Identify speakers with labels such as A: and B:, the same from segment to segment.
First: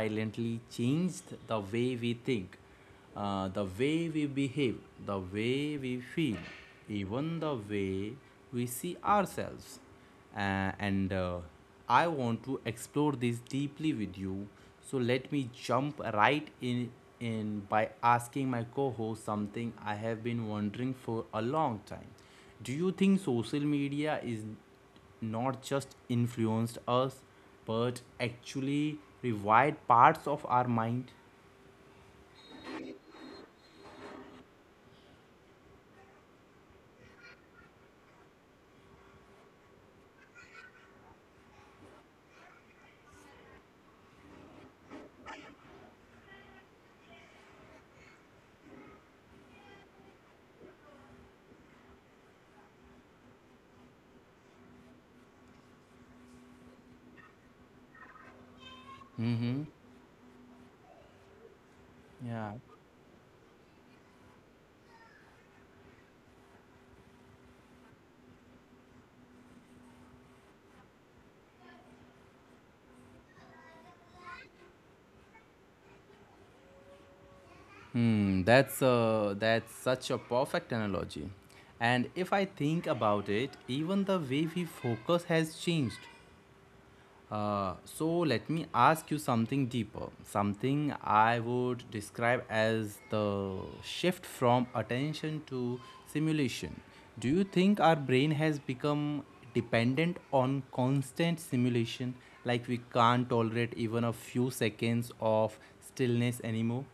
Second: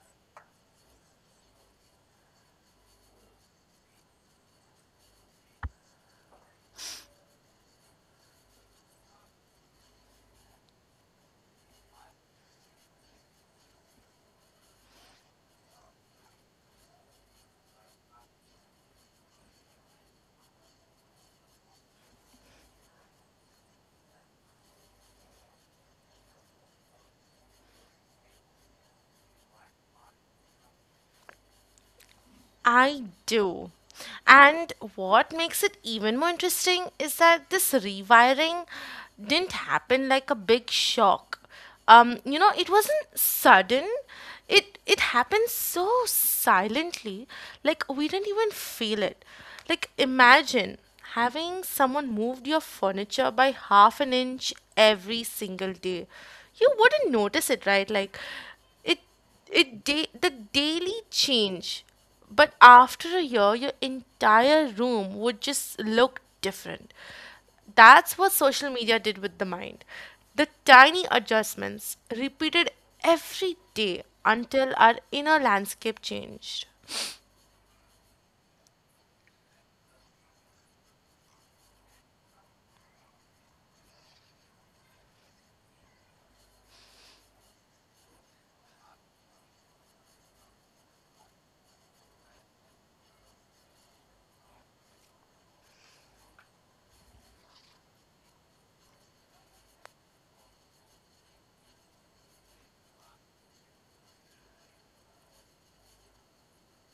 A: silently changed the way we think, the way we behave, the way we feel, even the way we see ourselves. And I want to explore this deeply with you. So let me jump right in by asking my co-host something I have been wondering for a long time. Do you think social media is not just influenced us but actually rewired parts of our mind?
B: I do. And what makes it even more interesting is that this rewiring didn't happen like a big shock. It wasn't sudden. It happened so silently, like we didn't even feel it. Like imagine having someone moved your furniture by half an inch every single day. You wouldn't notice it, right? Like it the daily change,
A: Yeah.
B: but after a year your entire room would just look different. That's what social media did with the mind, the tiny adjustments repeated every day until our inner landscape changed.
A: That's such a perfect analogy. And if I think about it, even the way we focus has changed. So let me ask you something deeper, something I would describe as the shift from attention to simulation. Do you think our brain has become dependent on constant simulation, like we can't tolerate even a few seconds of stillness anymore?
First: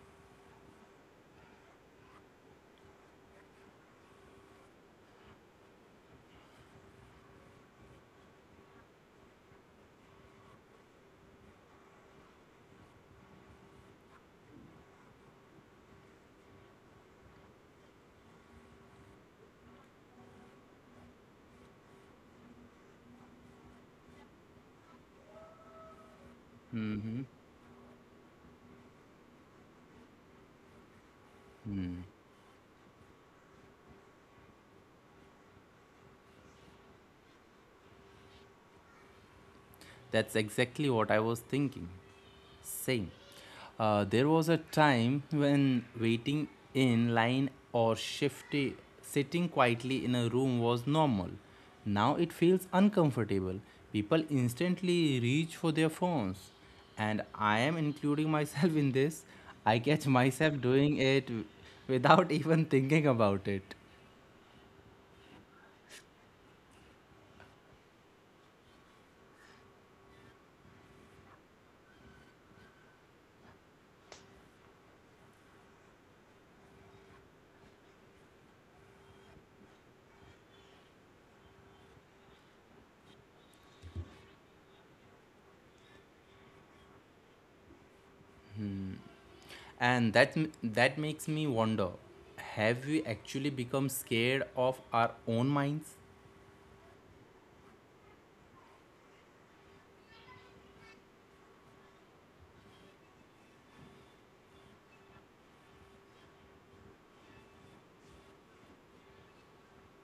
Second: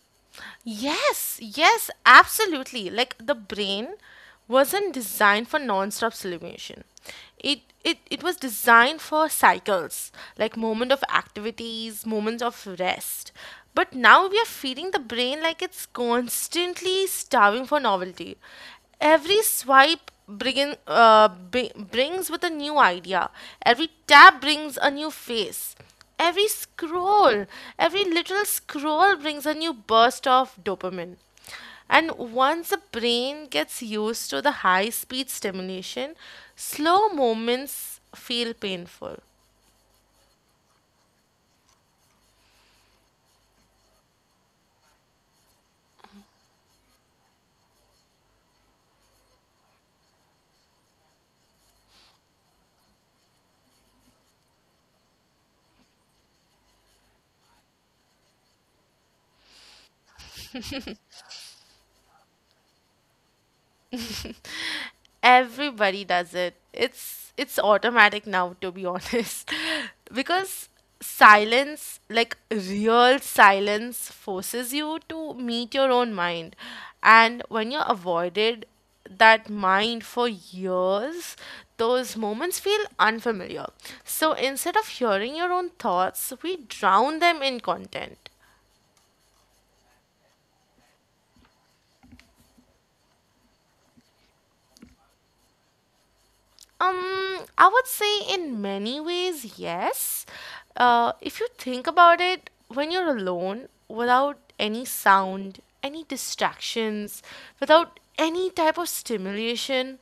B: Yes, yes, absolutely. Like the brain wasn't designed for non-stop stimulation. It was designed for cycles, like moment of activities, moments of rest. But now we are feeding the brain like it's constantly starving for novelty. Every swipe brings with a new idea. Every tap brings a new face. Every
A: Mm-hmm.
B: scroll, every little scroll brings a new burst of dopamine. And once the brain gets used to the high speed stimulation, slow moments feel painful.
A: That's exactly what I was thinking. Same. There was a time when waiting in line or shifty, sitting quietly in a room was normal. Now it feels uncomfortable. People instantly reach for their phones. And I am including myself in this. I catch myself doing it without even thinking about it.
B: Everybody does it. It's automatic now, to be honest. Because silence, like real silence, forces you to meet your own mind. And when you're avoided that mind for years, those moments feel unfamiliar. So instead of hearing your own thoughts, we drown them in content.
A: And that makes me wonder, have we actually become scared of our own minds?
B: Um, I would say in many ways, yes. If you think about it, when you're alone, without any sound, any distractions, without any type of stimulation,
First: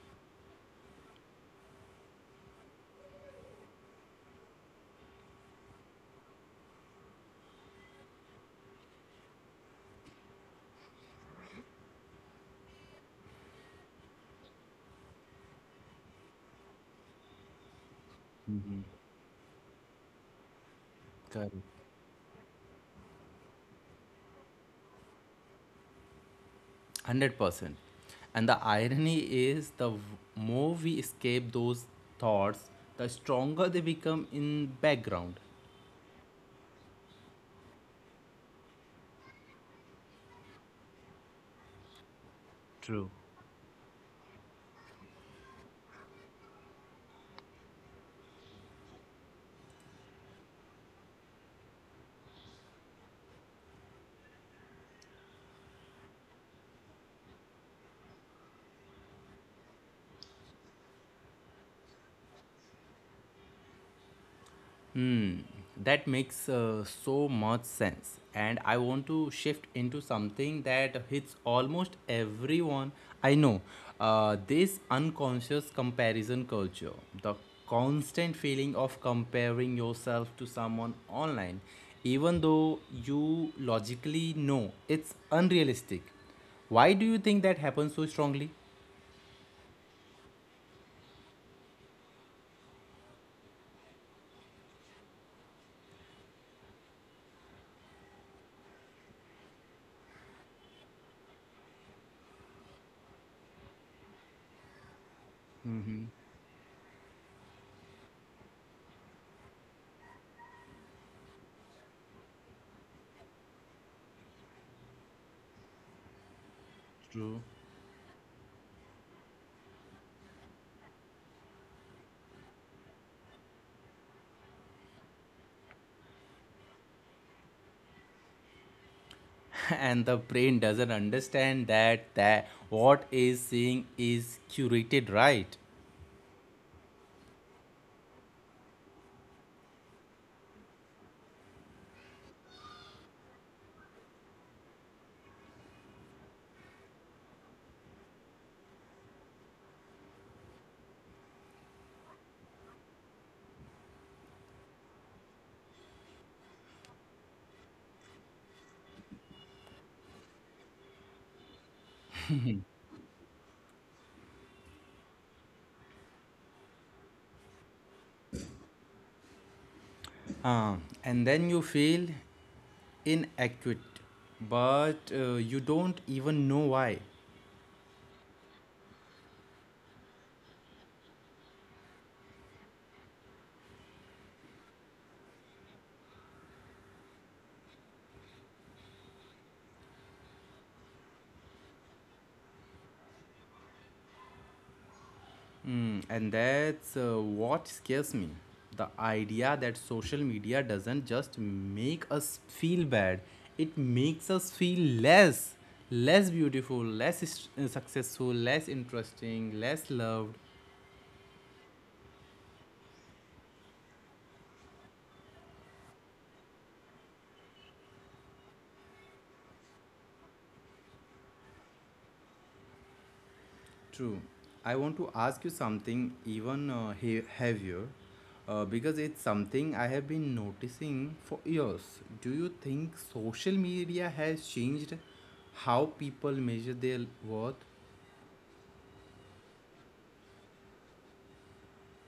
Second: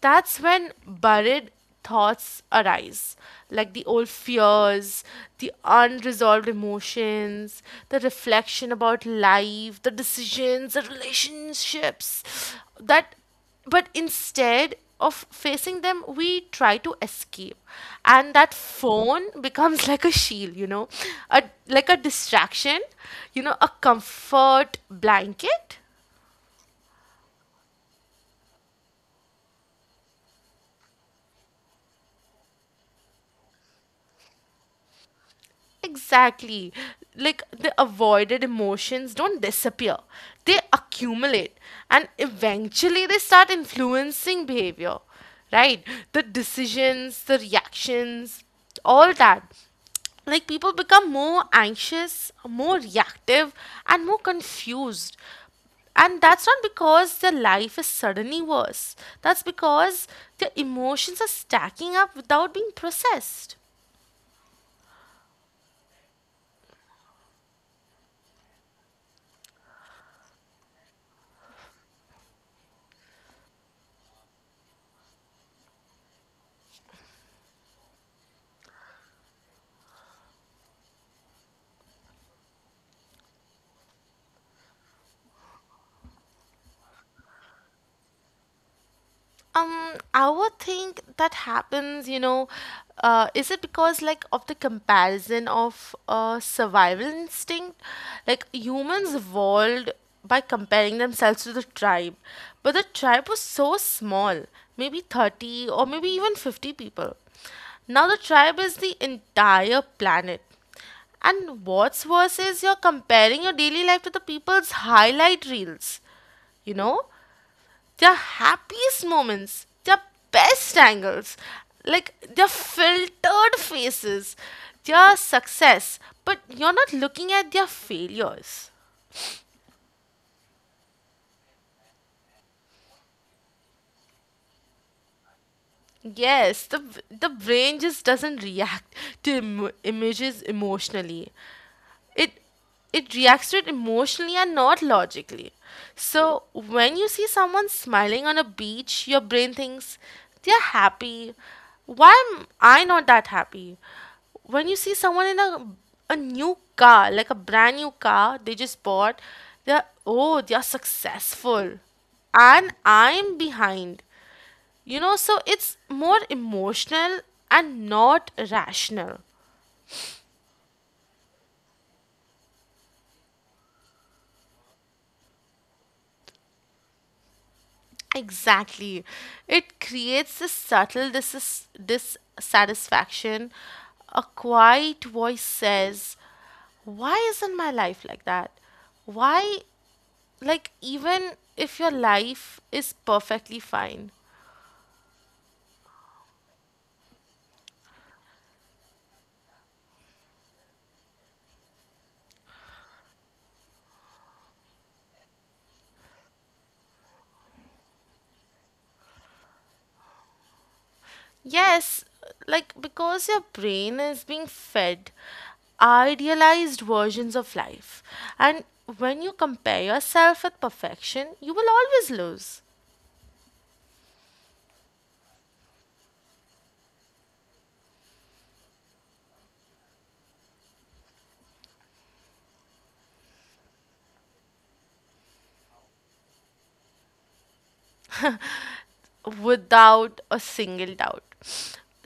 B: that's when buried thoughts arise. Like the old fears, the unresolved emotions, the reflection about life, the decisions, the relationships that but instead of facing them we try to escape, and that phone becomes like a shield, a
A: Correct.
B: like a distraction, a comfort blanket.
A: 100%. And the irony is the more we escape those thoughts, the stronger they become in background.
B: Exactly. Like the avoided emotions don't disappear, they accumulate and eventually
A: True.
B: they start influencing behavior, right? The decisions, the reactions, all that. Like people become more anxious, more reactive, and more confused. And that's not because their life is suddenly worse. That's because their emotions are stacking up without being processed.
A: That makes so much sense. And I want to shift into something that hits almost everyone I know, this unconscious comparison culture, the constant feeling of comparing yourself to someone online, even though you logically know it's unrealistic. Why do you think that happens so strongly?
B: I would think that happens, is it because like of the comparison of survival instinct? Like humans evolved by comparing themselves to the tribe, but the tribe was so small, maybe 30 or maybe even 50 people. Now the tribe is the entire planet. And what's worse is you're comparing your daily life to the people's highlight reels, you know?
A: True.
B: Their happiest moments, their best angles, like their filtered faces, their success, but you're not looking at their failures.
A: And the brain doesn't understand that what is seeing is curated, right?
B: Yes, the brain just doesn't react to images emotionally. it it reacts to it emotionally and not logically. So when you see someone smiling on a beach, your brain thinks, they're happy, why am I not that happy? When you see someone in a new car, like a brand new car they just bought, they're successful, and I'm behind, so it's more emotional and not rational.
A: Uh, and then you feel inadequate, but you don't even know why.
B: Exactly. It creates this subtle dissatisfaction. A quiet voice says, why isn't my life like that? Why, like, even if your life is perfectly fine?
A: And that's what scares me. The idea that social media doesn't just make us feel bad, it makes us feel less. Less beautiful, less successful, less interesting, less loved.
B: Yes, like, because your brain is being fed idealized versions of life. And when you compare yourself with perfection, you will always lose.
A: True. I want to ask you something even heavier because it's something I have been noticing for years. Do you think social media has changed how people measure their worth?
B: Without a single doubt.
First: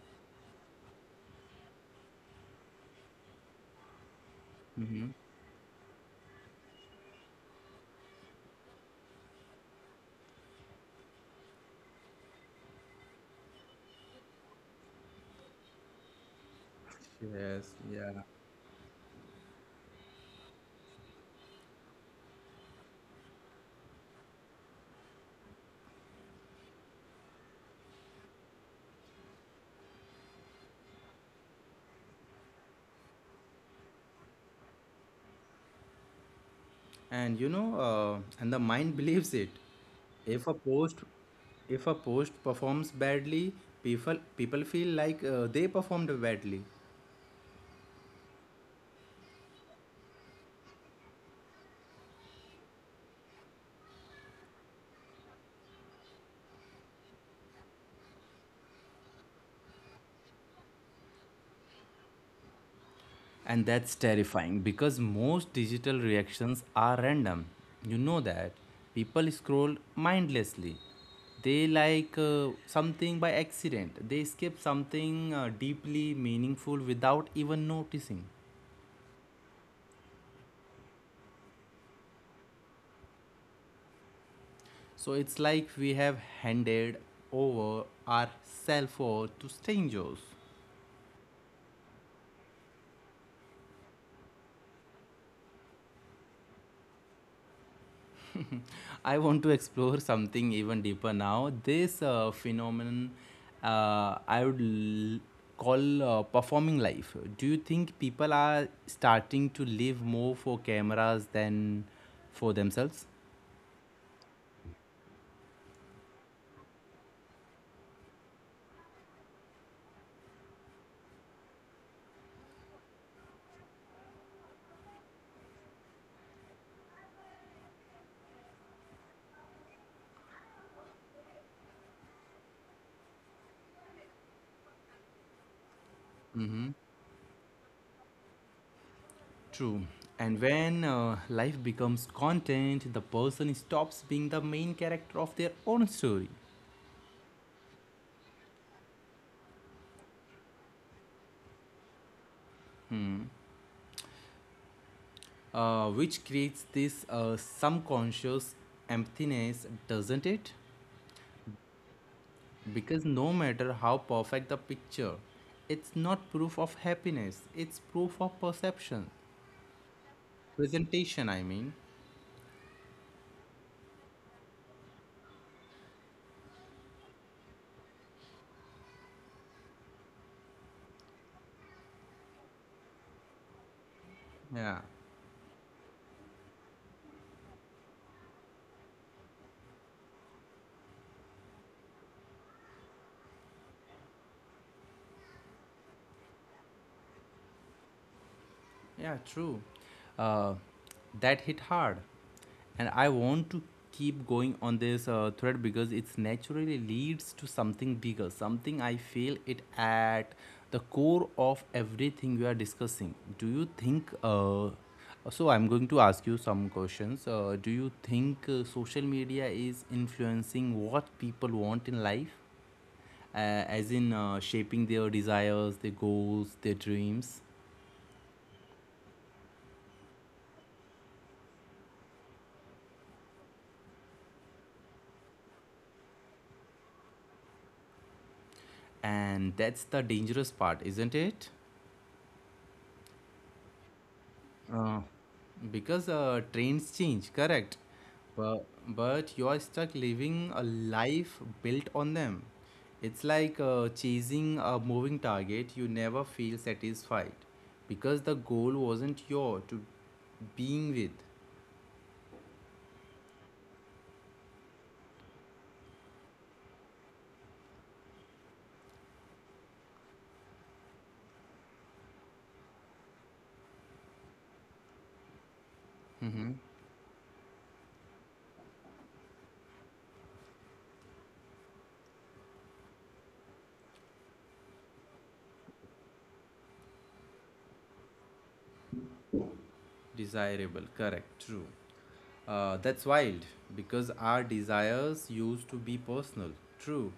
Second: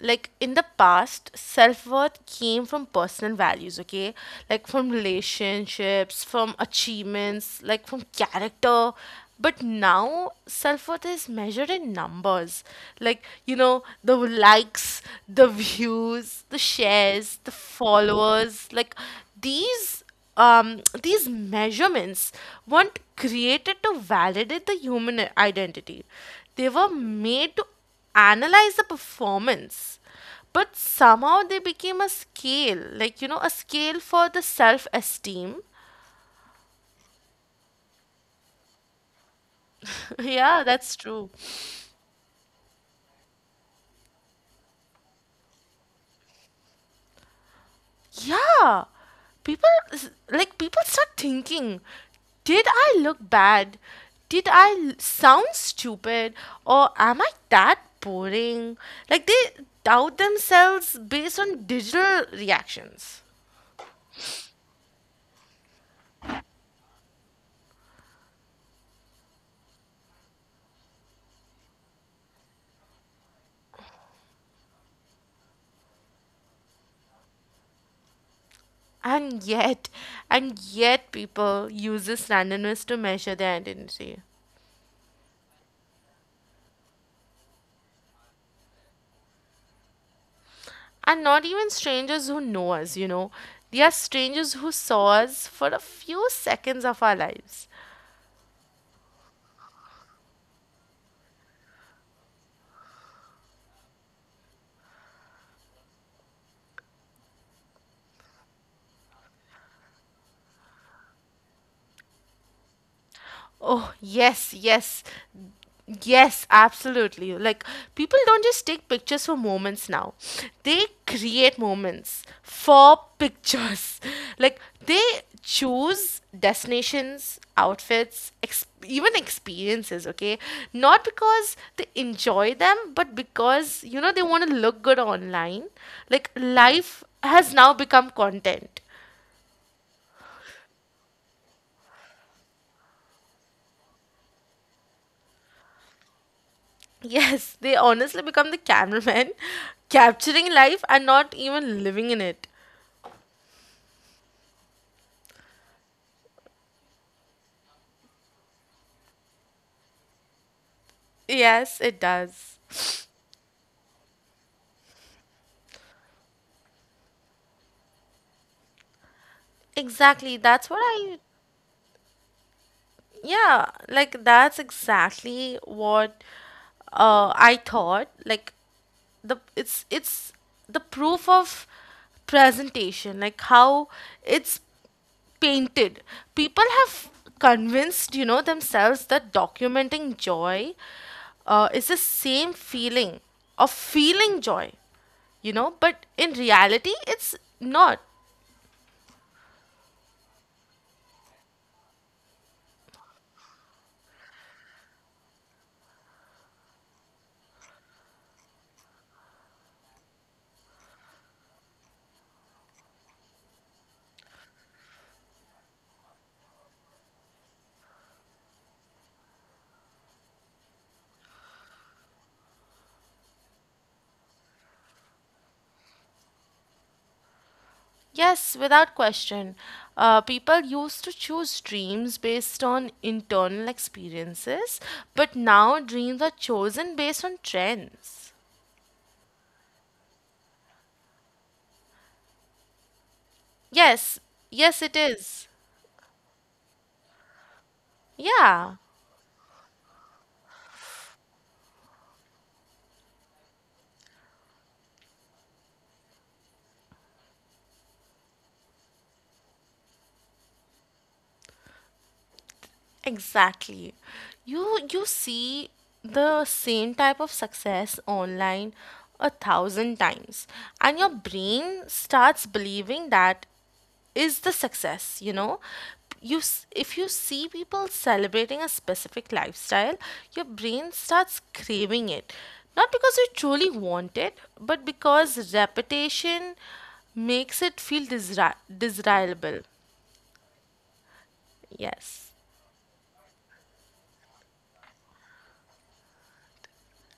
B: Like in the past, self worth came from personal values, okay? Like from relationships, from achievements, like from character. But now, self worth is measured in numbers. Like, the likes, the views, the shares, the
A: Yes, yeah.
B: followers. Like, these these measurements weren't created to validate the human identity. They were made to analyze the performance. But somehow they became a scale, like, a scale for the self esteem.
A: And the mind believes it. If a
B: Yeah, that's
A: post
B: true.
A: if a post performs badly, people feel like they performed badly.
B: Yeah, people people start thinking, did I look bad? Did I sound stupid? Or am I that boring? Like they doubt themselves based on digital reactions.
A: And that's terrifying because most digital reactions are random. You know that. People scroll mindlessly. They like something by accident. They skip something deeply meaningful without even noticing.
B: And yet, and yet people use this randomness to measure their identity.
A: So it's like we have handed over our cell phone to strangers.
B: And not even strangers who know us. They are strangers who saw us for a few seconds of our lives.
A: I want to explore something even deeper now. This phenomenon, I would call performing life. Do you think people are starting to live more for cameras than for themselves?
B: Oh, yes, yes. Yes, absolutely. Like, people don't just take pictures for moments now, they create moments for pictures. Like, they choose destinations, outfits, even experiences, okay? Not because they enjoy them, but because, they want to look good online. Like, life has now become content.
A: True. And when life becomes content, the person stops being the main character of their own story,
B: Yes, they honestly become the cameraman, capturing life and not even living in it.
A: which creates this subconscious emptiness, doesn't it?
B: Yes, it does.
A: Because no matter how perfect the picture, it's not proof of happiness, it's proof of perception.
B: Exactly.
A: Presentation, I mean.
B: Yeah, like that's exactly what I thought. Like the it's the proof of presentation, like how it's
A: Yeah,
B: painted. People have convinced themselves that documenting joy is the same feeling of feeling joy, but in reality it's not.
A: yeah, true. Uh, that hit hard. And I want to keep going on this thread because it's naturally leads to something bigger, something I feel it at the core of everything we are discussing. Do you think, so I'm going to ask you some questions. Do you think social media is influencing what people want in life, as in shaping their desires, their goals, their dreams?
B: Yes, without question. People used to choose dreams based on internal experiences, but now dreams are chosen based on trends.
A: And that's the dangerous part, isn't it?
B: Yes, yes, it
A: Uh,
B: is.
A: because trains change, correct? But
B: Yeah,
A: but you are stuck living a life built on them. It's like chasing a moving target. You never feel satisfied because the goal wasn't your to being with.
B: exactly. You see the same type of success online a thousand times, and your brain starts believing that is the success,
A: Mm-hmm.
B: if you see people celebrating a specific lifestyle, your brain starts craving it, not because you truly want it but because repetition makes it feel desirable.
A: Desirable, correct, true.
B: Yes.
A: That's wild because our desires used to be personal, true,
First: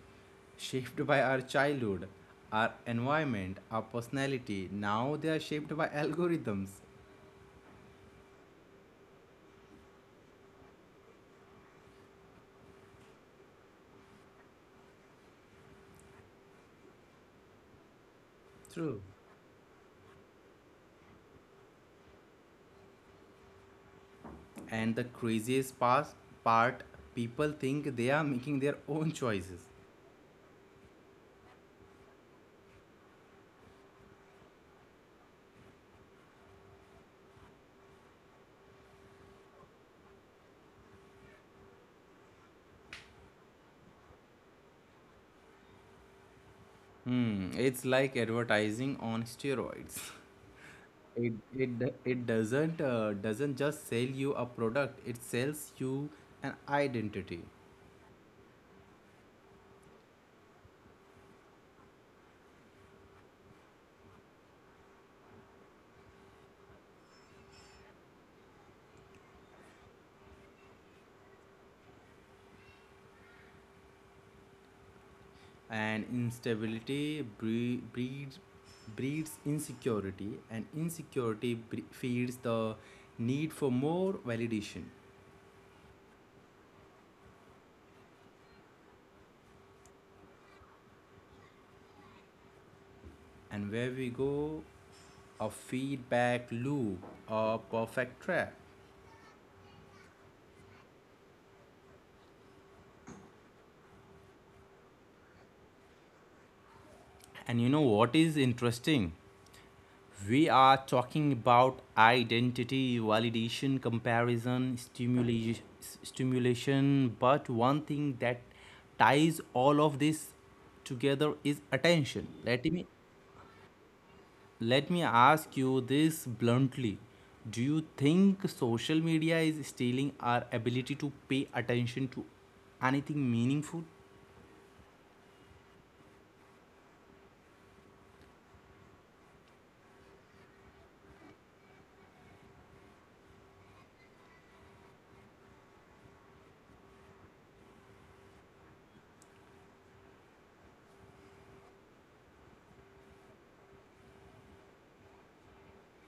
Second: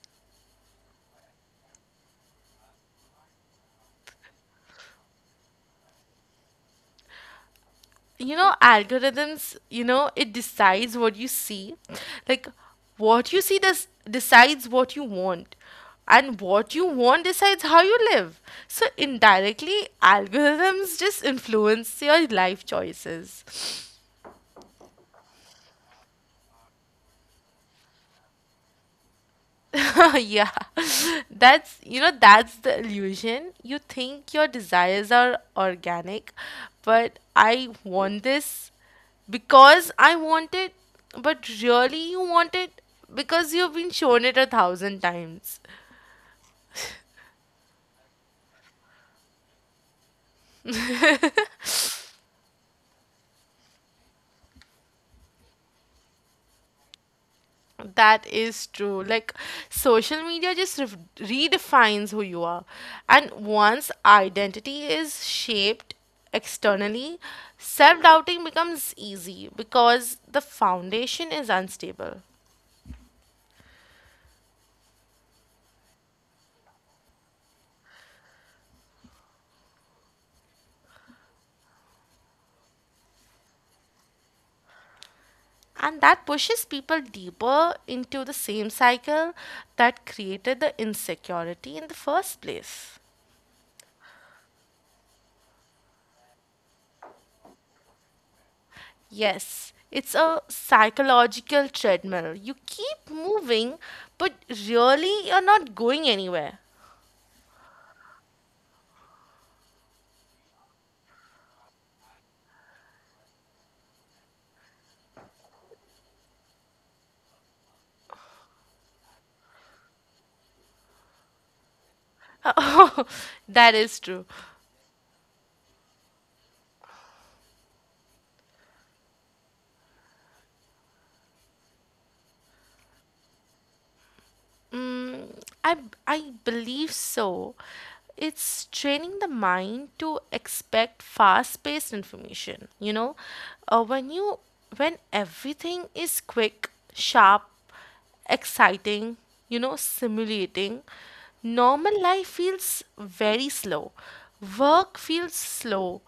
A: shaped by our childhood, our environment, our personality. Now they are shaped by algorithms.
B: Algorithms, it decides what you see, like what you see does decides what you want, and what you want decides how you live. So
A: True.
B: indirectly, algorithms just influence your life choices.
A: And the craziest part, people think they are making their own choices.
B: Yeah, that's the illusion. You think your desires are organic, but I want this because I want it, but really you want it because you've been shown it a thousand times.
A: It's like advertising on steroids. It doesn't just sell you a product, it sells you an identity.
B: That is true. Like, social media just ref redefines who you are. And once identity is shaped externally, self-doubting becomes easy because the foundation is unstable.
A: And instability breeds insecurity, and insecurity feeds the need for more validation.
B: And that pushes people deeper into the same cycle that created the insecurity in the first place.
A: And where we go, a feedback loop, a perfect trap.
B: Yes, it's a psychological treadmill. You keep moving, but really you're not going anywhere.
A: And you know what is interesting. We are talking about identity, validation, comparison, stimulation. But one thing that ties all of this together is attention. Let me
B: That is true.
A: let me ask you this bluntly. Do you think social media is stealing our ability to pay attention to anything meaningful?
B: Mm, I I believe so. It's training the mind to expect fast-paced information. Uh, when you when everything is quick, sharp, exciting, stimulating, normal life feels very slow. Work feels slow.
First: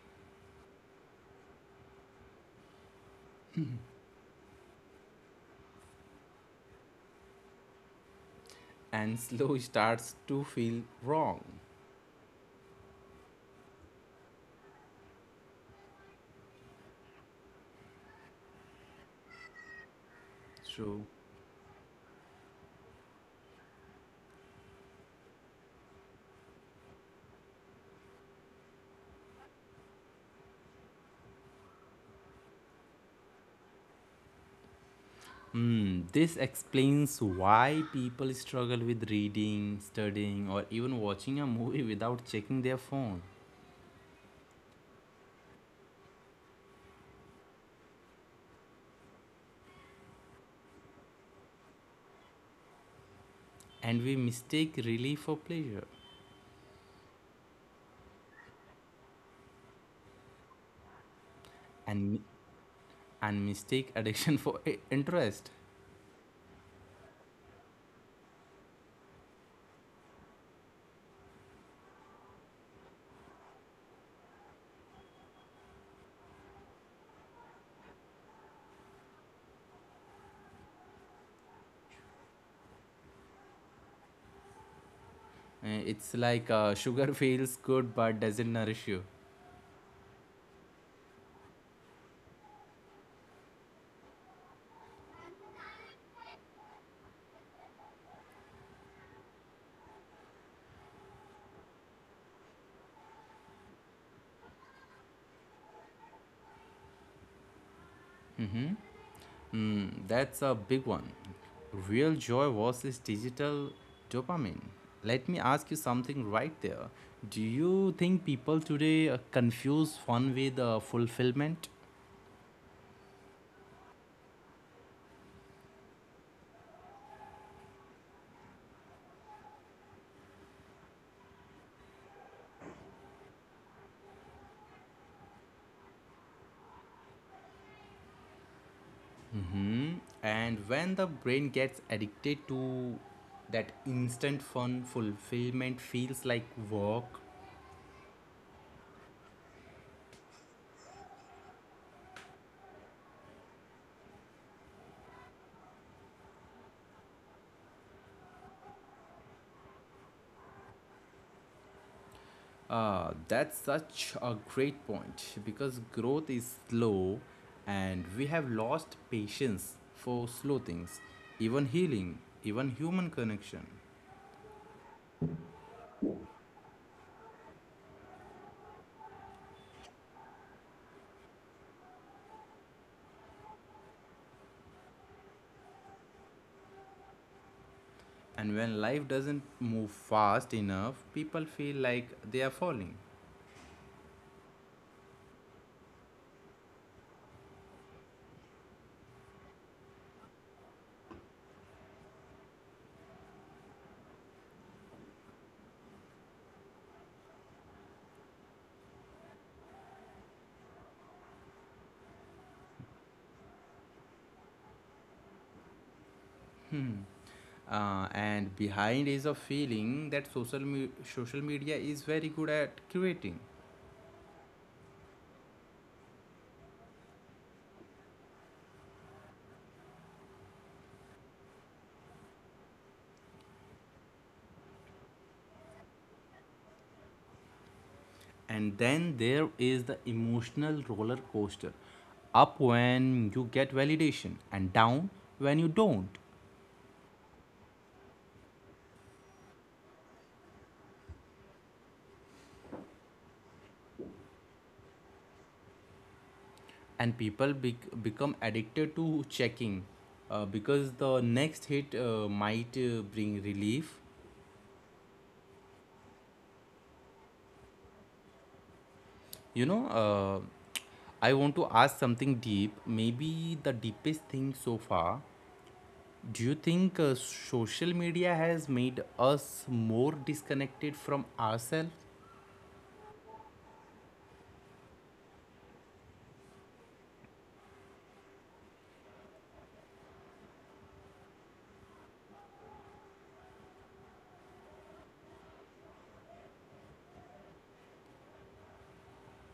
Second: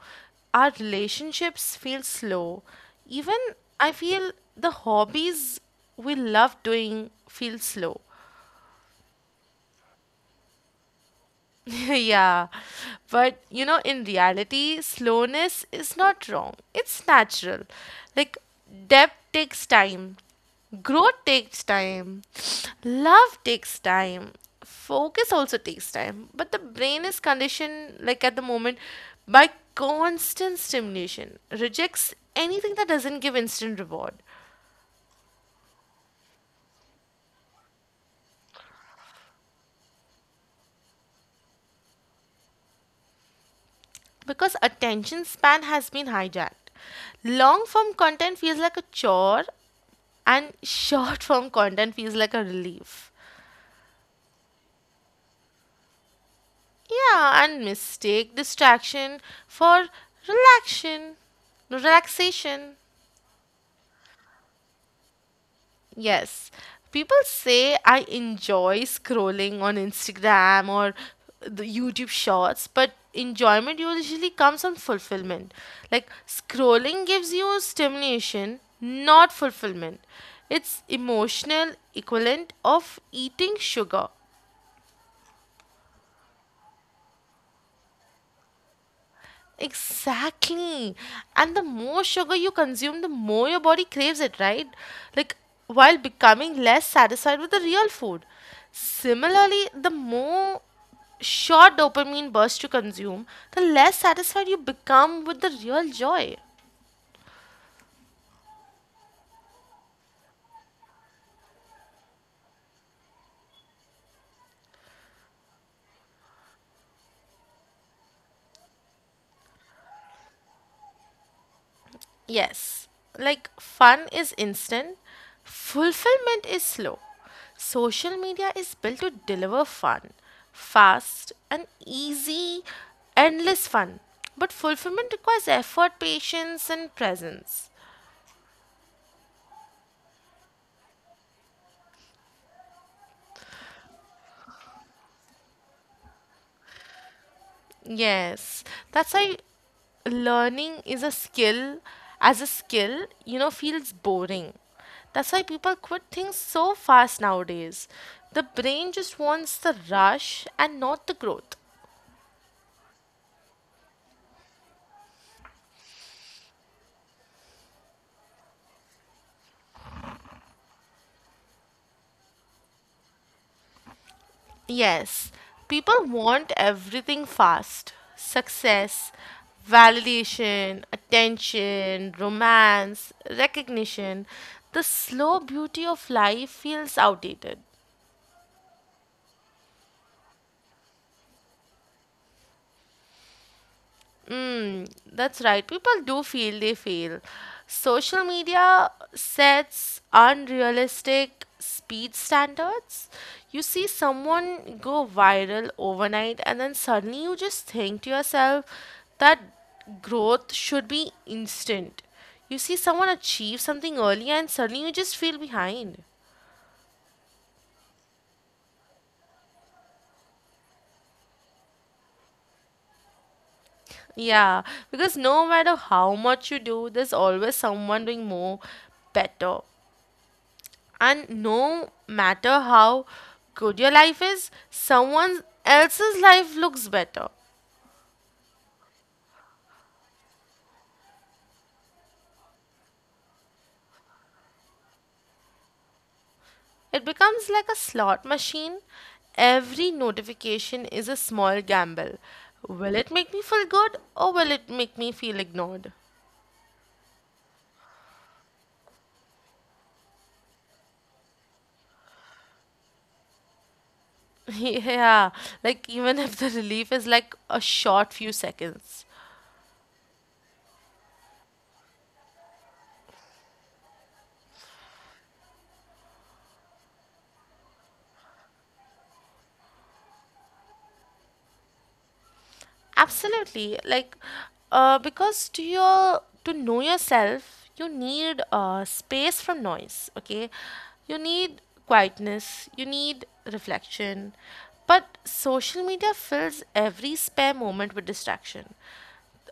B: Our relationships feel slow. Even I feel the hobbies we love doing feel slow.
A: And slow starts to feel wrong.
B: Yeah, but in reality, slowness is not wrong. It's natural. Like, depth takes time,
A: So,
B: growth takes time, love takes time, focus also takes time. But the brain is conditioned, like, at the moment by constant stimulation, rejects anything that doesn't give instant reward,
A: this explains why people struggle with reading, studying, or even watching a movie without checking their phone.
B: because attention span has been hijacked. Long form content feels like a chore and short form content feels like a relief.
A: And we mistake relief for pleasure,
B: Yeah, and mistake distraction for relaxation.
A: and,
B: Relaxation.
A: and mistake addiction for interest.
B: Yes. People say I enjoy scrolling on Instagram or the YouTube shorts, but enjoyment usually comes from fulfillment. Like scrolling gives you stimulation, not fulfillment. It's emotional equivalent of eating sugar.
A: It's like sugar feels good but doesn't nourish you.
B: Exactly. And the more sugar you consume, the more your body craves it, right? Like, while becoming less satisfied with the real food. Similarly, the more short dopamine burst you consume, the less satisfied you become with the real joy.
A: Mm-hmm. That's a big one. Real joy versus digital dopamine. Let me ask you something right there. Do you think people today confuse fun with fulfillment?
B: Yes, like fun is instant, fulfillment is slow. Social media is built to deliver fun, fast and easy, endless fun. But fulfillment requires effort, patience, and presence.
A: And when the brain gets addicted to that instant fun, fulfillment feels like work.
B: Yes, that's why learning as a skill feels boring. That's why people quit things so fast nowadays. The brain just wants the rush and not the growth.
A: Ah, that's such a great point because growth is slow and we have lost patience for slow things, even healing, even human connection.
B: Yes, people want everything fast: success, validation, attention, romance, recognition. The slow beauty of life feels outdated.
A: And when life doesn't move fast enough, people feel like they are falling.
B: That's right. People do feel they fail. Social media sets unrealistic speed standards. You see someone go viral overnight, and then suddenly you just think to yourself that growth should be instant. You see someone achieve something early, and suddenly you just feel behind.
A: And behind is a feeling that social media is very good at creating.
B: Yeah, because no matter how much you do, there's always someone doing more better. And no matter how good your life is, someone else's life looks better.
A: And then there is the emotional roller coaster. Up when you get validation, and down when you don't.
B: It becomes like a slot machine. Every notification is a small gamble. Will it make me feel good or will it make me feel ignored?
A: And people become addicted to checking, because the next hit might bring relief.
B: Yeah, like even if the relief is like a short few seconds.
A: You know, uh, I want to ask something deep, maybe the deepest thing so far. Do you think social media has made us more disconnected from ourselves?
B: Absolutely. Like, because to know yourself, you need space from noise. Okay, you need quietness. You need reflection. But social media fills every spare moment with distraction.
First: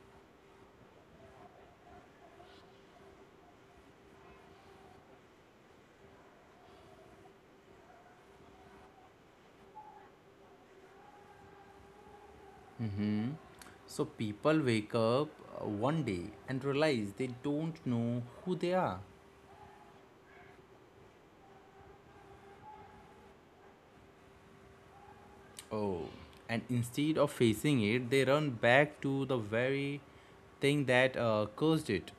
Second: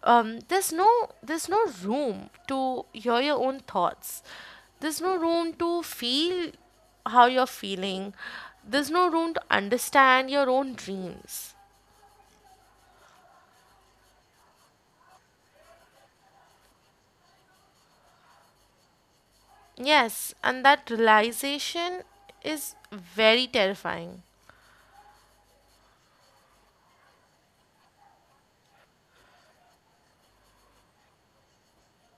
B: There's no room to hear your own thoughts. There's no room to feel how you're feeling. There's no room to understand your own dreams.
A: So people wake up one day and realize they don't know who they are.
B: Yes, and that realization is very terrifying.
A: Oh, and instead of facing it, they run back to the very thing that caused it.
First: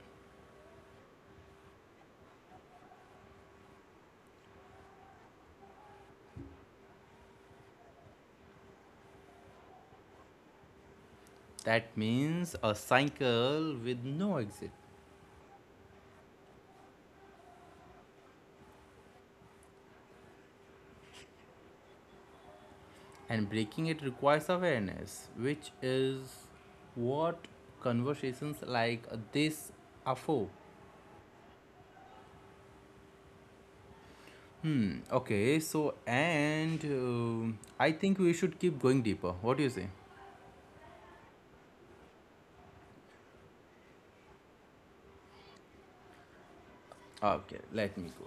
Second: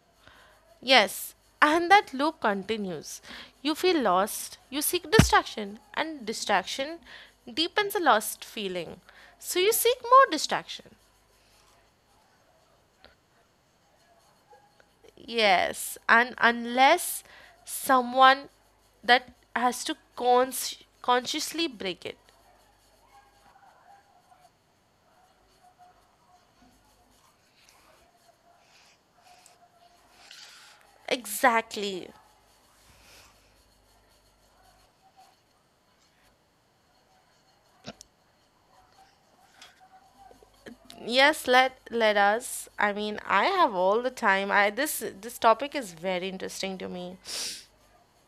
B: Yes, and that loop continues. You feel lost, you seek distraction, and distraction deepens the lost feeling. So you seek more distraction.
A: That means a cycle with no exit.
B: Yes, and unless someone that has to cons- consciously break it.
A: And breaking it requires awareness, which is what conversations like this are for.
B: Exactly.
A: Hmm. Okay. So, and I think we should keep going deeper. What do you say?
B: Yes, let us. I mean, I have all the time. I This topic is very interesting to me.
A: Okay, let me go.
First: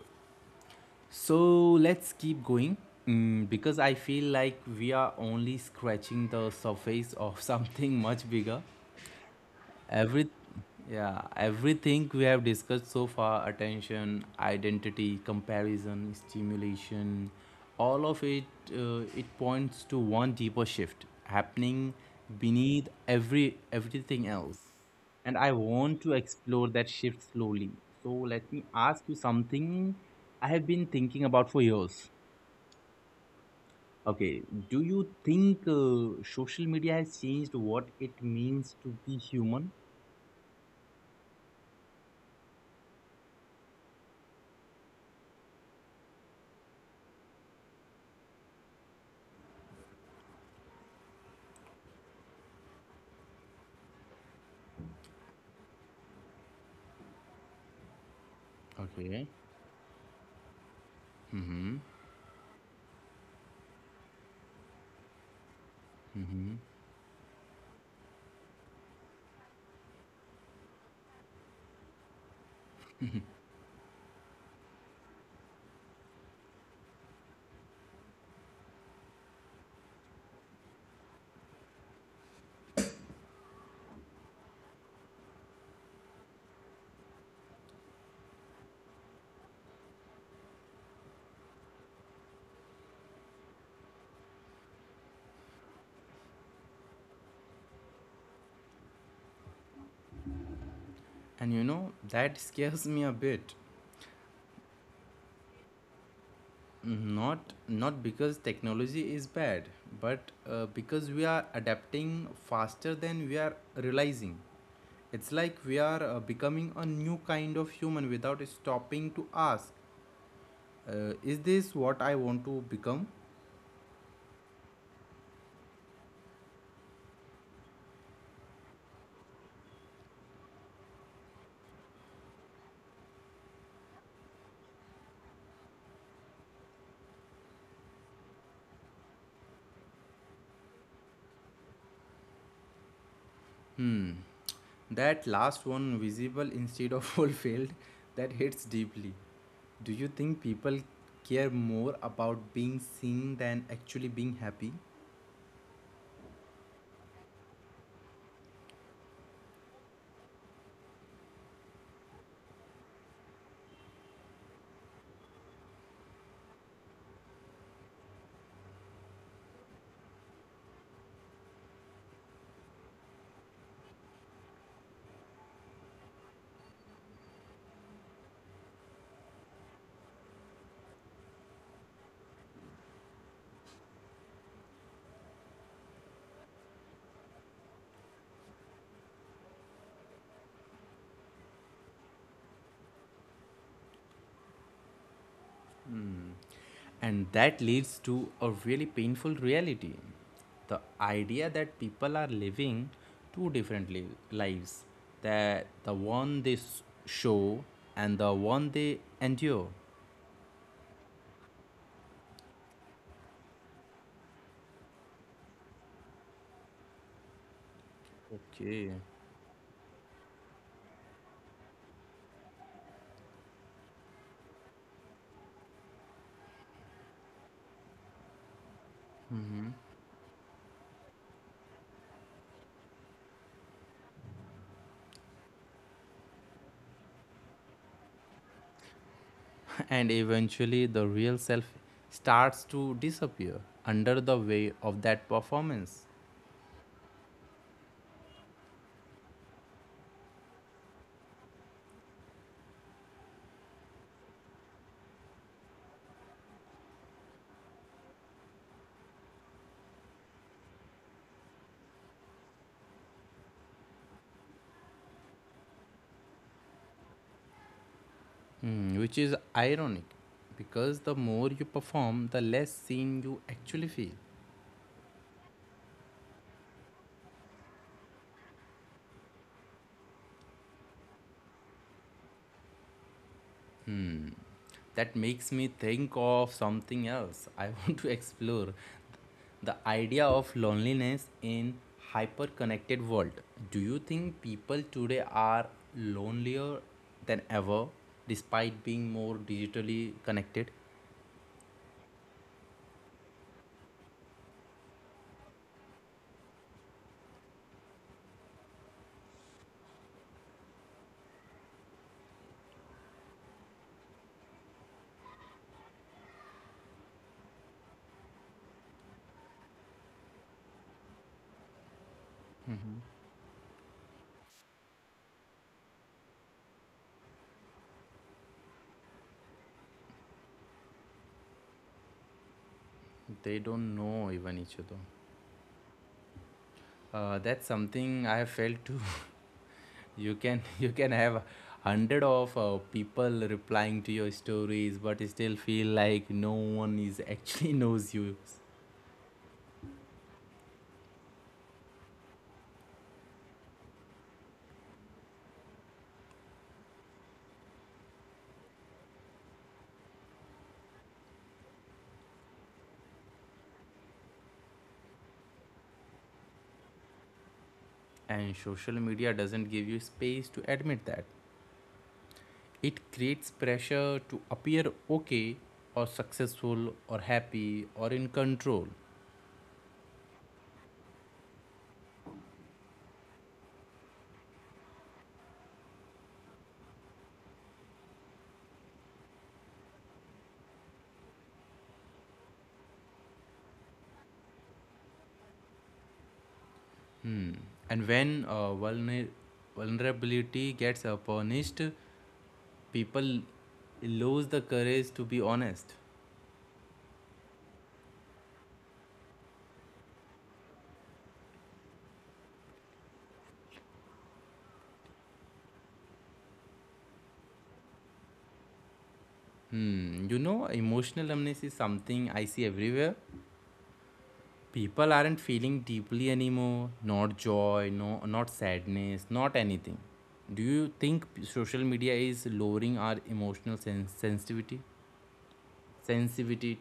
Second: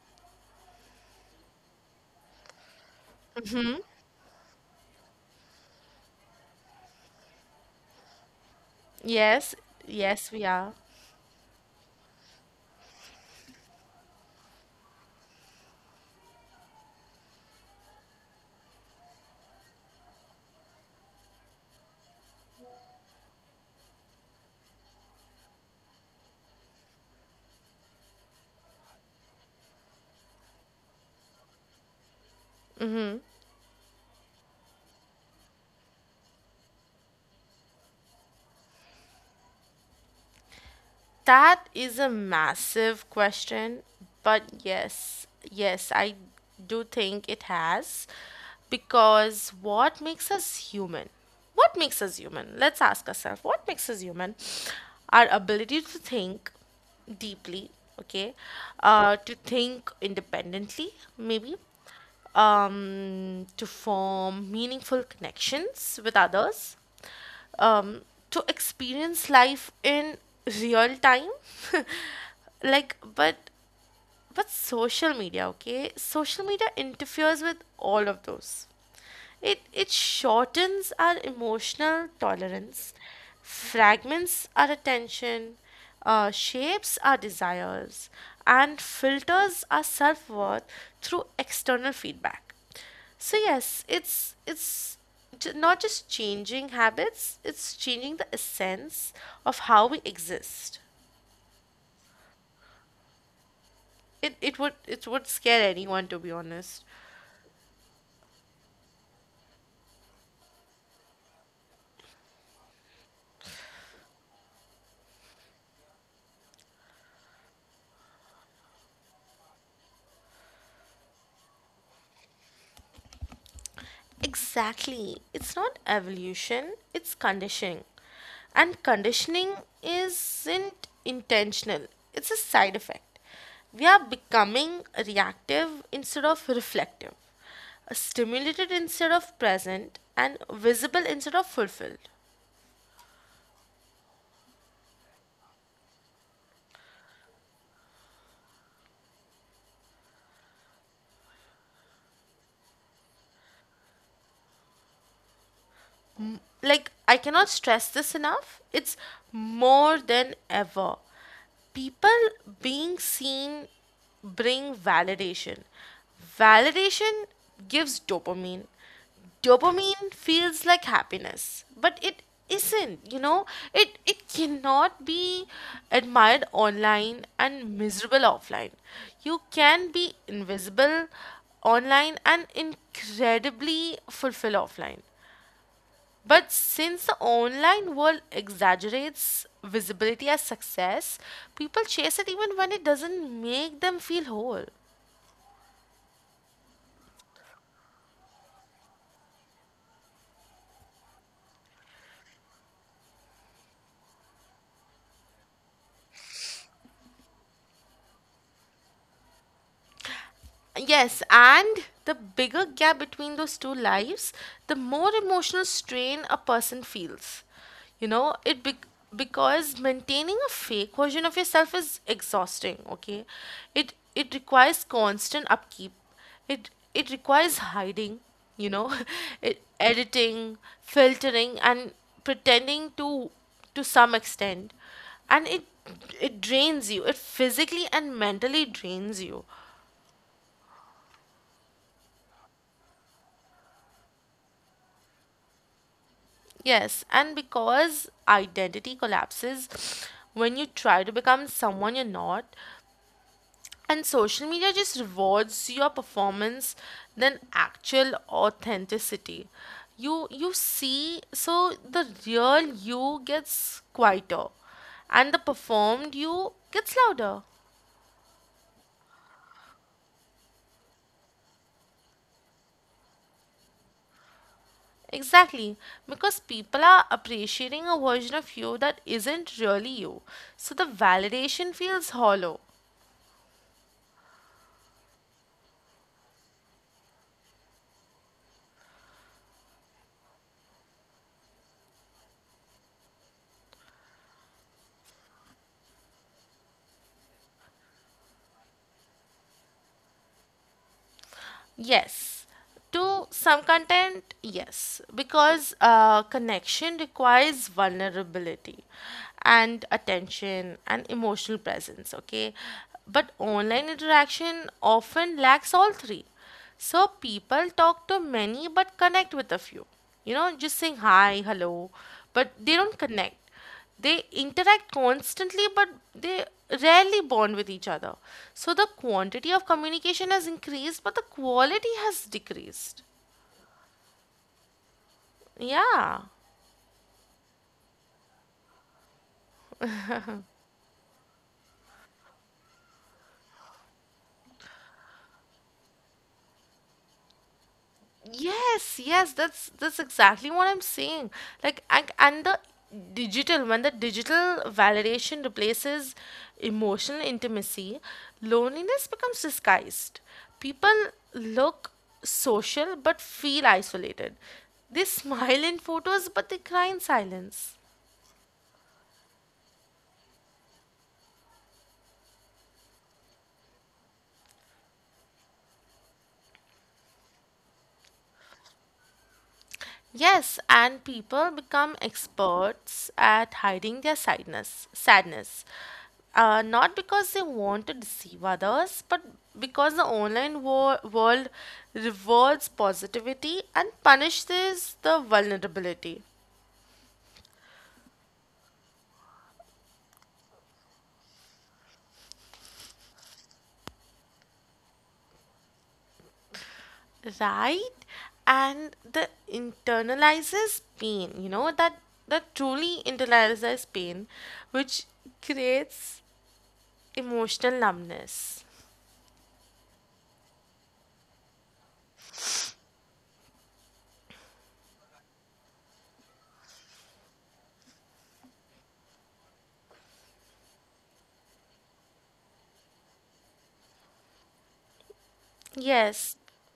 A: So let's keep going, because I feel like we are only scratching the surface of something much bigger.
B: Yes,
A: Every
B: yes, we are.
A: yeah, everything we have discussed so far, attention, identity, comparison, stimulation, all of it, it points to one deeper shift happening beneath everything else. And I want to explore that shift slowly. So let me ask you something I have been thinking about for years. Okay, do you think social media has changed what it means to be human?
B: That is a massive question, but yes, yes, I do think it has. Because what makes us human? What makes us human? Let's ask ourselves, what makes us human? Our ability to think deeply, okay?
A: Okay.
B: To think independently, maybe to form meaningful connections with others, um, to experience life in real time. Like, but social media, okay? Social media interferes with all of those. It shortens our emotional tolerance, fragments our attention, shapes our desires, and filters our self worth through external feedback. So yes, it's not just changing habits; it's changing the essence of how we exist.
A: And you know that scares me a bit,
B: It would scare anyone, to be honest.
A: not because technology is bad, but because we are adapting faster than we are realizing. It's like we are becoming a new kind of human without stopping to ask, is this what I want to become?
B: Exactly. It's not evolution, it's conditioning. And conditioning isn't intentional, it's a side effect. We are becoming reactive instead of reflective, stimulated instead of present, and visible instead of fulfilled.
A: Hmm that last one, visible instead of fulfilled, that hits deeply. Do you think people care more about being seen than actually being happy?
B: Like, I cannot stress this enough. It's more than ever. People being seen bring validation. Validation gives dopamine. Dopamine feels like happiness, but it isn't, you know? It cannot be admired online and miserable offline. You can be invisible online and incredibly fulfilled offline. But since the online world exaggerates visibility as success, people chase it even when it doesn't make them feel whole.
A: And that leads to a really painful reality. The idea that people are living two different lives, that the one they show and the one they endure.
B: Yes, and the bigger gap between those two lives, the more emotional strain a person feels. You know, it be-
A: Okay.
B: because maintaining a fake version of yourself is exhausting, okay? It requires constant upkeep. It requires hiding, you know, it, editing, filtering and pretending to some extent, and it drains you, it physically and mentally drains you.
A: And eventually, the real self starts to disappear under the weight of that performance.
B: Yes, and because identity collapses when you try to become someone you're not, and social media just rewards your performance than actual authenticity. You see, so the real you gets quieter, and the performed you gets louder.
A: Which is ironic because the more you perform, the less seen you actually feel.
B: Exactly, because people are appreciating a version of you that isn't really you. So the validation feels hollow.
A: That makes me think of something else. I want to explore the idea of loneliness in hyper-connected world. Do you think people today are lonelier than ever despite being more digitally connected?
B: Yes. To some content, yes, because connection requires vulnerability and attention and emotional presence, okay? But online interaction often lacks all three. So people talk to many but connect with a few. You know, just saying hi, hello, but they don't connect. They interact constantly, but they rarely bond with each other. So the quantity of communication has increased, but the quality has decreased.
A: They don't know even each other.
B: Yeah.
A: That's something I have felt too. You can have hundred of people replying to your stories, but still feel like no one is actually knows you.
B: Yes, yes, that's exactly what I'm saying. Like, and the when the digital validation replaces emotional intimacy, loneliness becomes disguised. People look social but feel isolated. They smile in photos but they cry in silence.
A: And social media doesn't give you space to admit that. It creates pressure to appear okay or successful or happy or in control.
B: Yes, and people become experts at hiding their sadness. Not because they want to deceive others, but because the online world rewards positivity and punishes the vulnerability,
A: And when vulnerability gets punished, people lose the courage to be honest.
B: right? And the internalizes pain, you know, that truly internalizes pain, which creates emotional numbness.
A: Emotional numbness is something I see everywhere. People aren't feeling deeply anymore, not joy, no, not sadness, not anything. Do you think social media is lowering our emotional sens sensitivity
B: Yes.
A: sensitivity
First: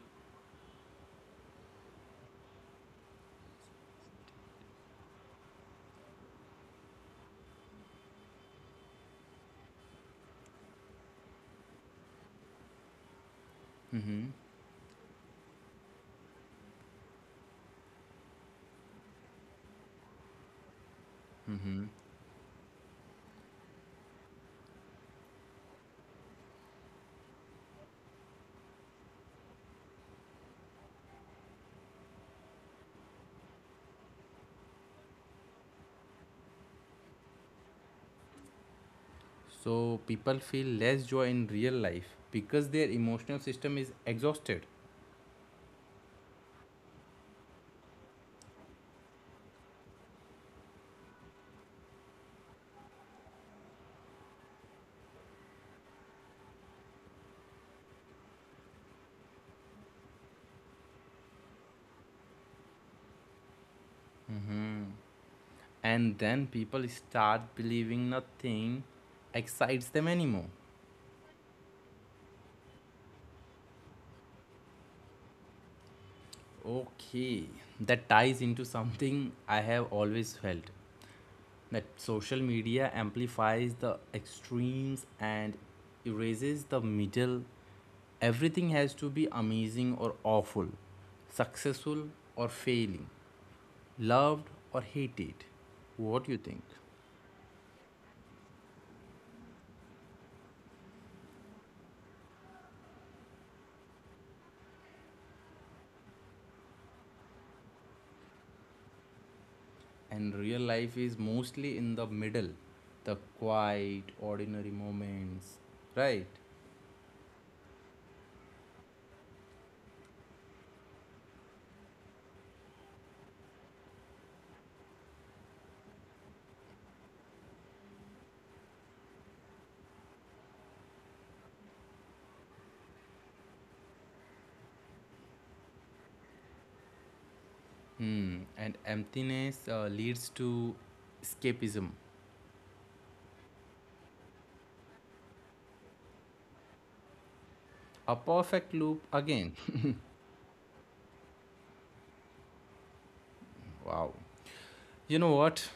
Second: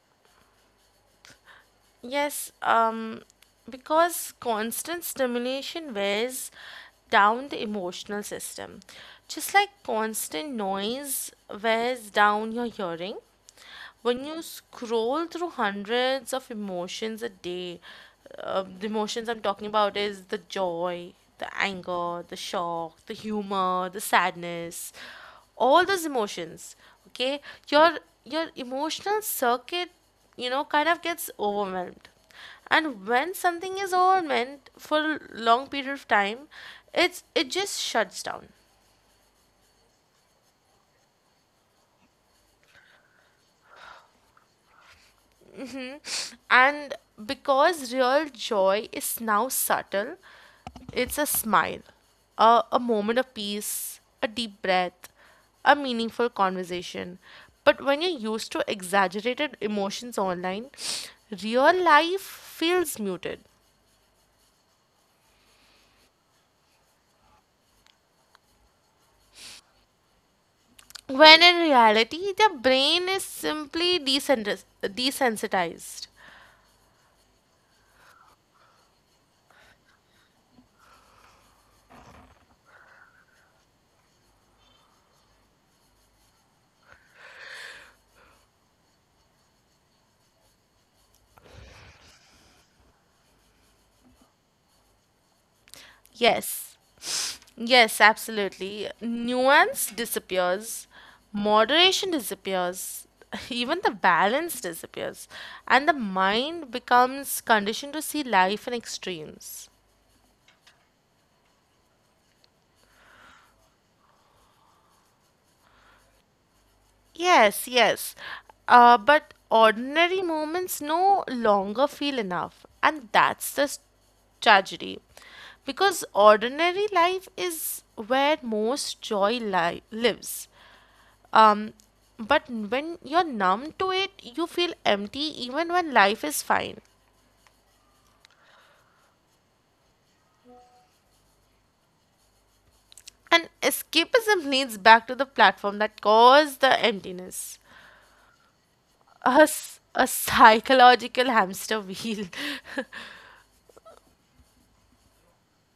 B: Yes, because constant stimulation wears down the emotional system, just like constant noise wears down your hearing. When
A: hmm
B: you scroll through hundreds of emotions a day, the emotions I'm talking about is the joy, the anger, the shock, the humor, the sadness, all those emotions. Okay, your your emotional circuit, you know, kind of gets overwhelmed. And when something is overwhelmed for a long period of time, it just shuts down.
A: so people feel less joy in real life because their emotional system is exhausted.
B: And because real joy is now subtle. It's a smile, a moment of peace, a deep breath, a meaningful conversation. But when you're used to exaggerated emotions online, real life feels muted.
A: And then people start believing nothing excites them anymore.
B: When in reality, the brain is simply desensitized.
A: Okay, that ties into something I have always felt, that social media amplifies the extremes and erases the middle. Everything has to be amazing or awful, successful or failing, loved or hated. What you think?
B: Yes. Yes, absolutely. Nuance disappears, moderation disappears, even the balance disappears, and the mind becomes conditioned to see life in extremes.
A: And real life is mostly in the middle, the quiet, ordinary moments, right?
B: Yes, yes. But ordinary moments no longer feel enough, and that's the tragedy. Because ordinary life is where most joy lives. But when you're numb to it, you feel empty even when life is fine.
A: Hmm. And emptiness leads to escapism.
B: And escapism leads back to the platform that caused the emptiness.
A: A perfect loop again.
B: Us, a psychological hamster wheel.
A: Wow. You know what?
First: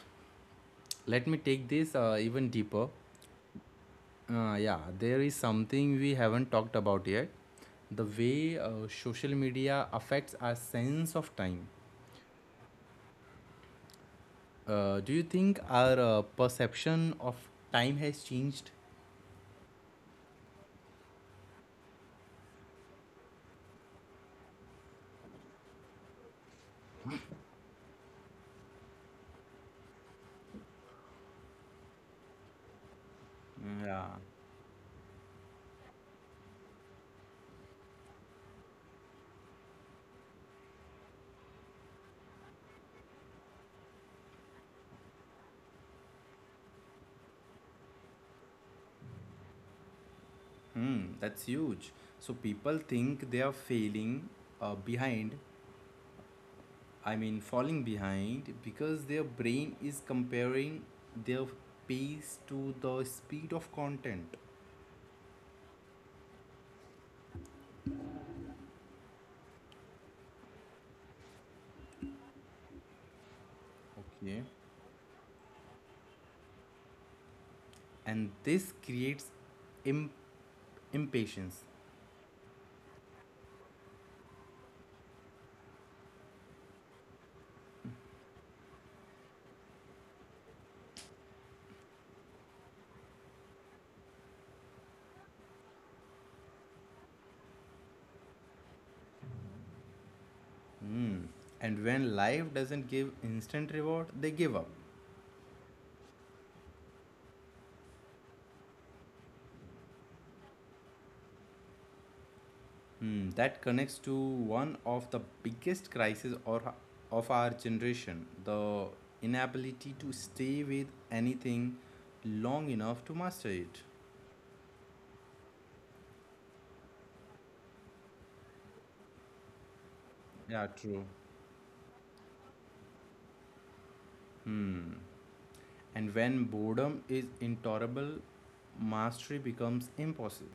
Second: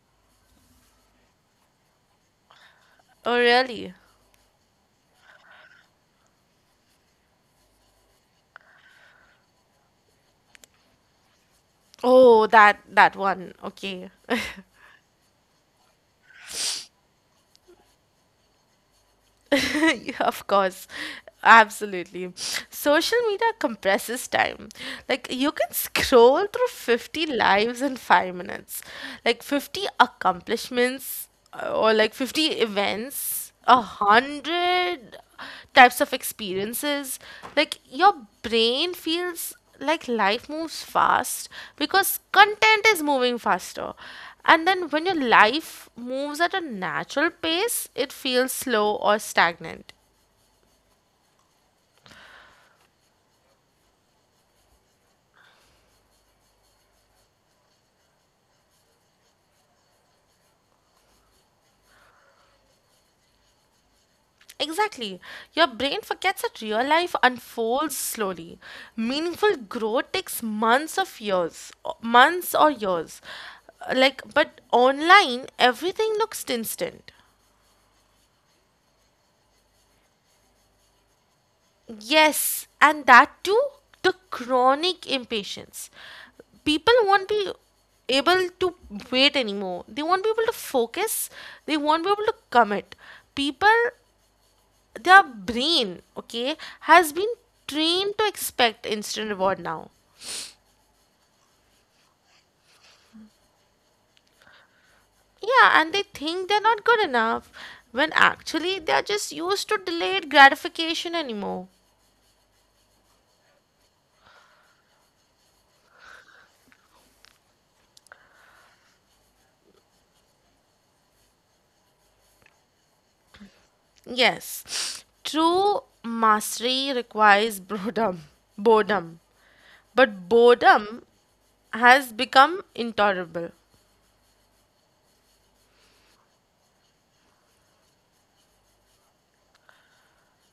A: Let me take this even deeper.
B: Oh, really?
A: Yeah, there is something we haven't talked about yet, the way social media affects our sense of time.
B: Oh, that one. Okay.
A: Do you think our perception of time has changed?
B: Of course, absolutely. Social media compresses time. Like, you can scroll through 50 lives in 5 minutes, like 50 accomplishments, or like 50 events, a
A: Yeah,
B: hundred types of experiences. Like, your brain feels like life moves fast because content is moving faster, and then when your life moves at a natural pace, it feels slow or stagnant.
A: hmm, that's huge. So people think they are failing behind, I mean, falling behind because their brain is comparing their pace to the speed of content.
B: Exactly. Your brain forgets that real life unfolds slowly. Meaningful growth takes months or years. Like,
A: Okay.
B: but online, everything looks instant.
A: And this creates imp- impatience.
B: Yes, and that too, the chronic impatience. People won't be able to wait anymore. They won't be able to focus. They won't be able to commit. People, their brain, okay, has been trained to expect instant reward now.
A: Hmm. And when life doesn't give instant reward, they give up.
B: Yeah, and they think they're not good enough when actually they're just used to delayed gratification anymore.
A: Hmm. That connects to one of the biggest crises or of our generation: the inability to stay with anything long enough to master it.
B: Yes, true mastery requires boredom. Boredom. But
A: Yeah, true.
B: boredom has become intolerable.
A: Hmm. And when boredom is intolerable, mastery becomes impossible.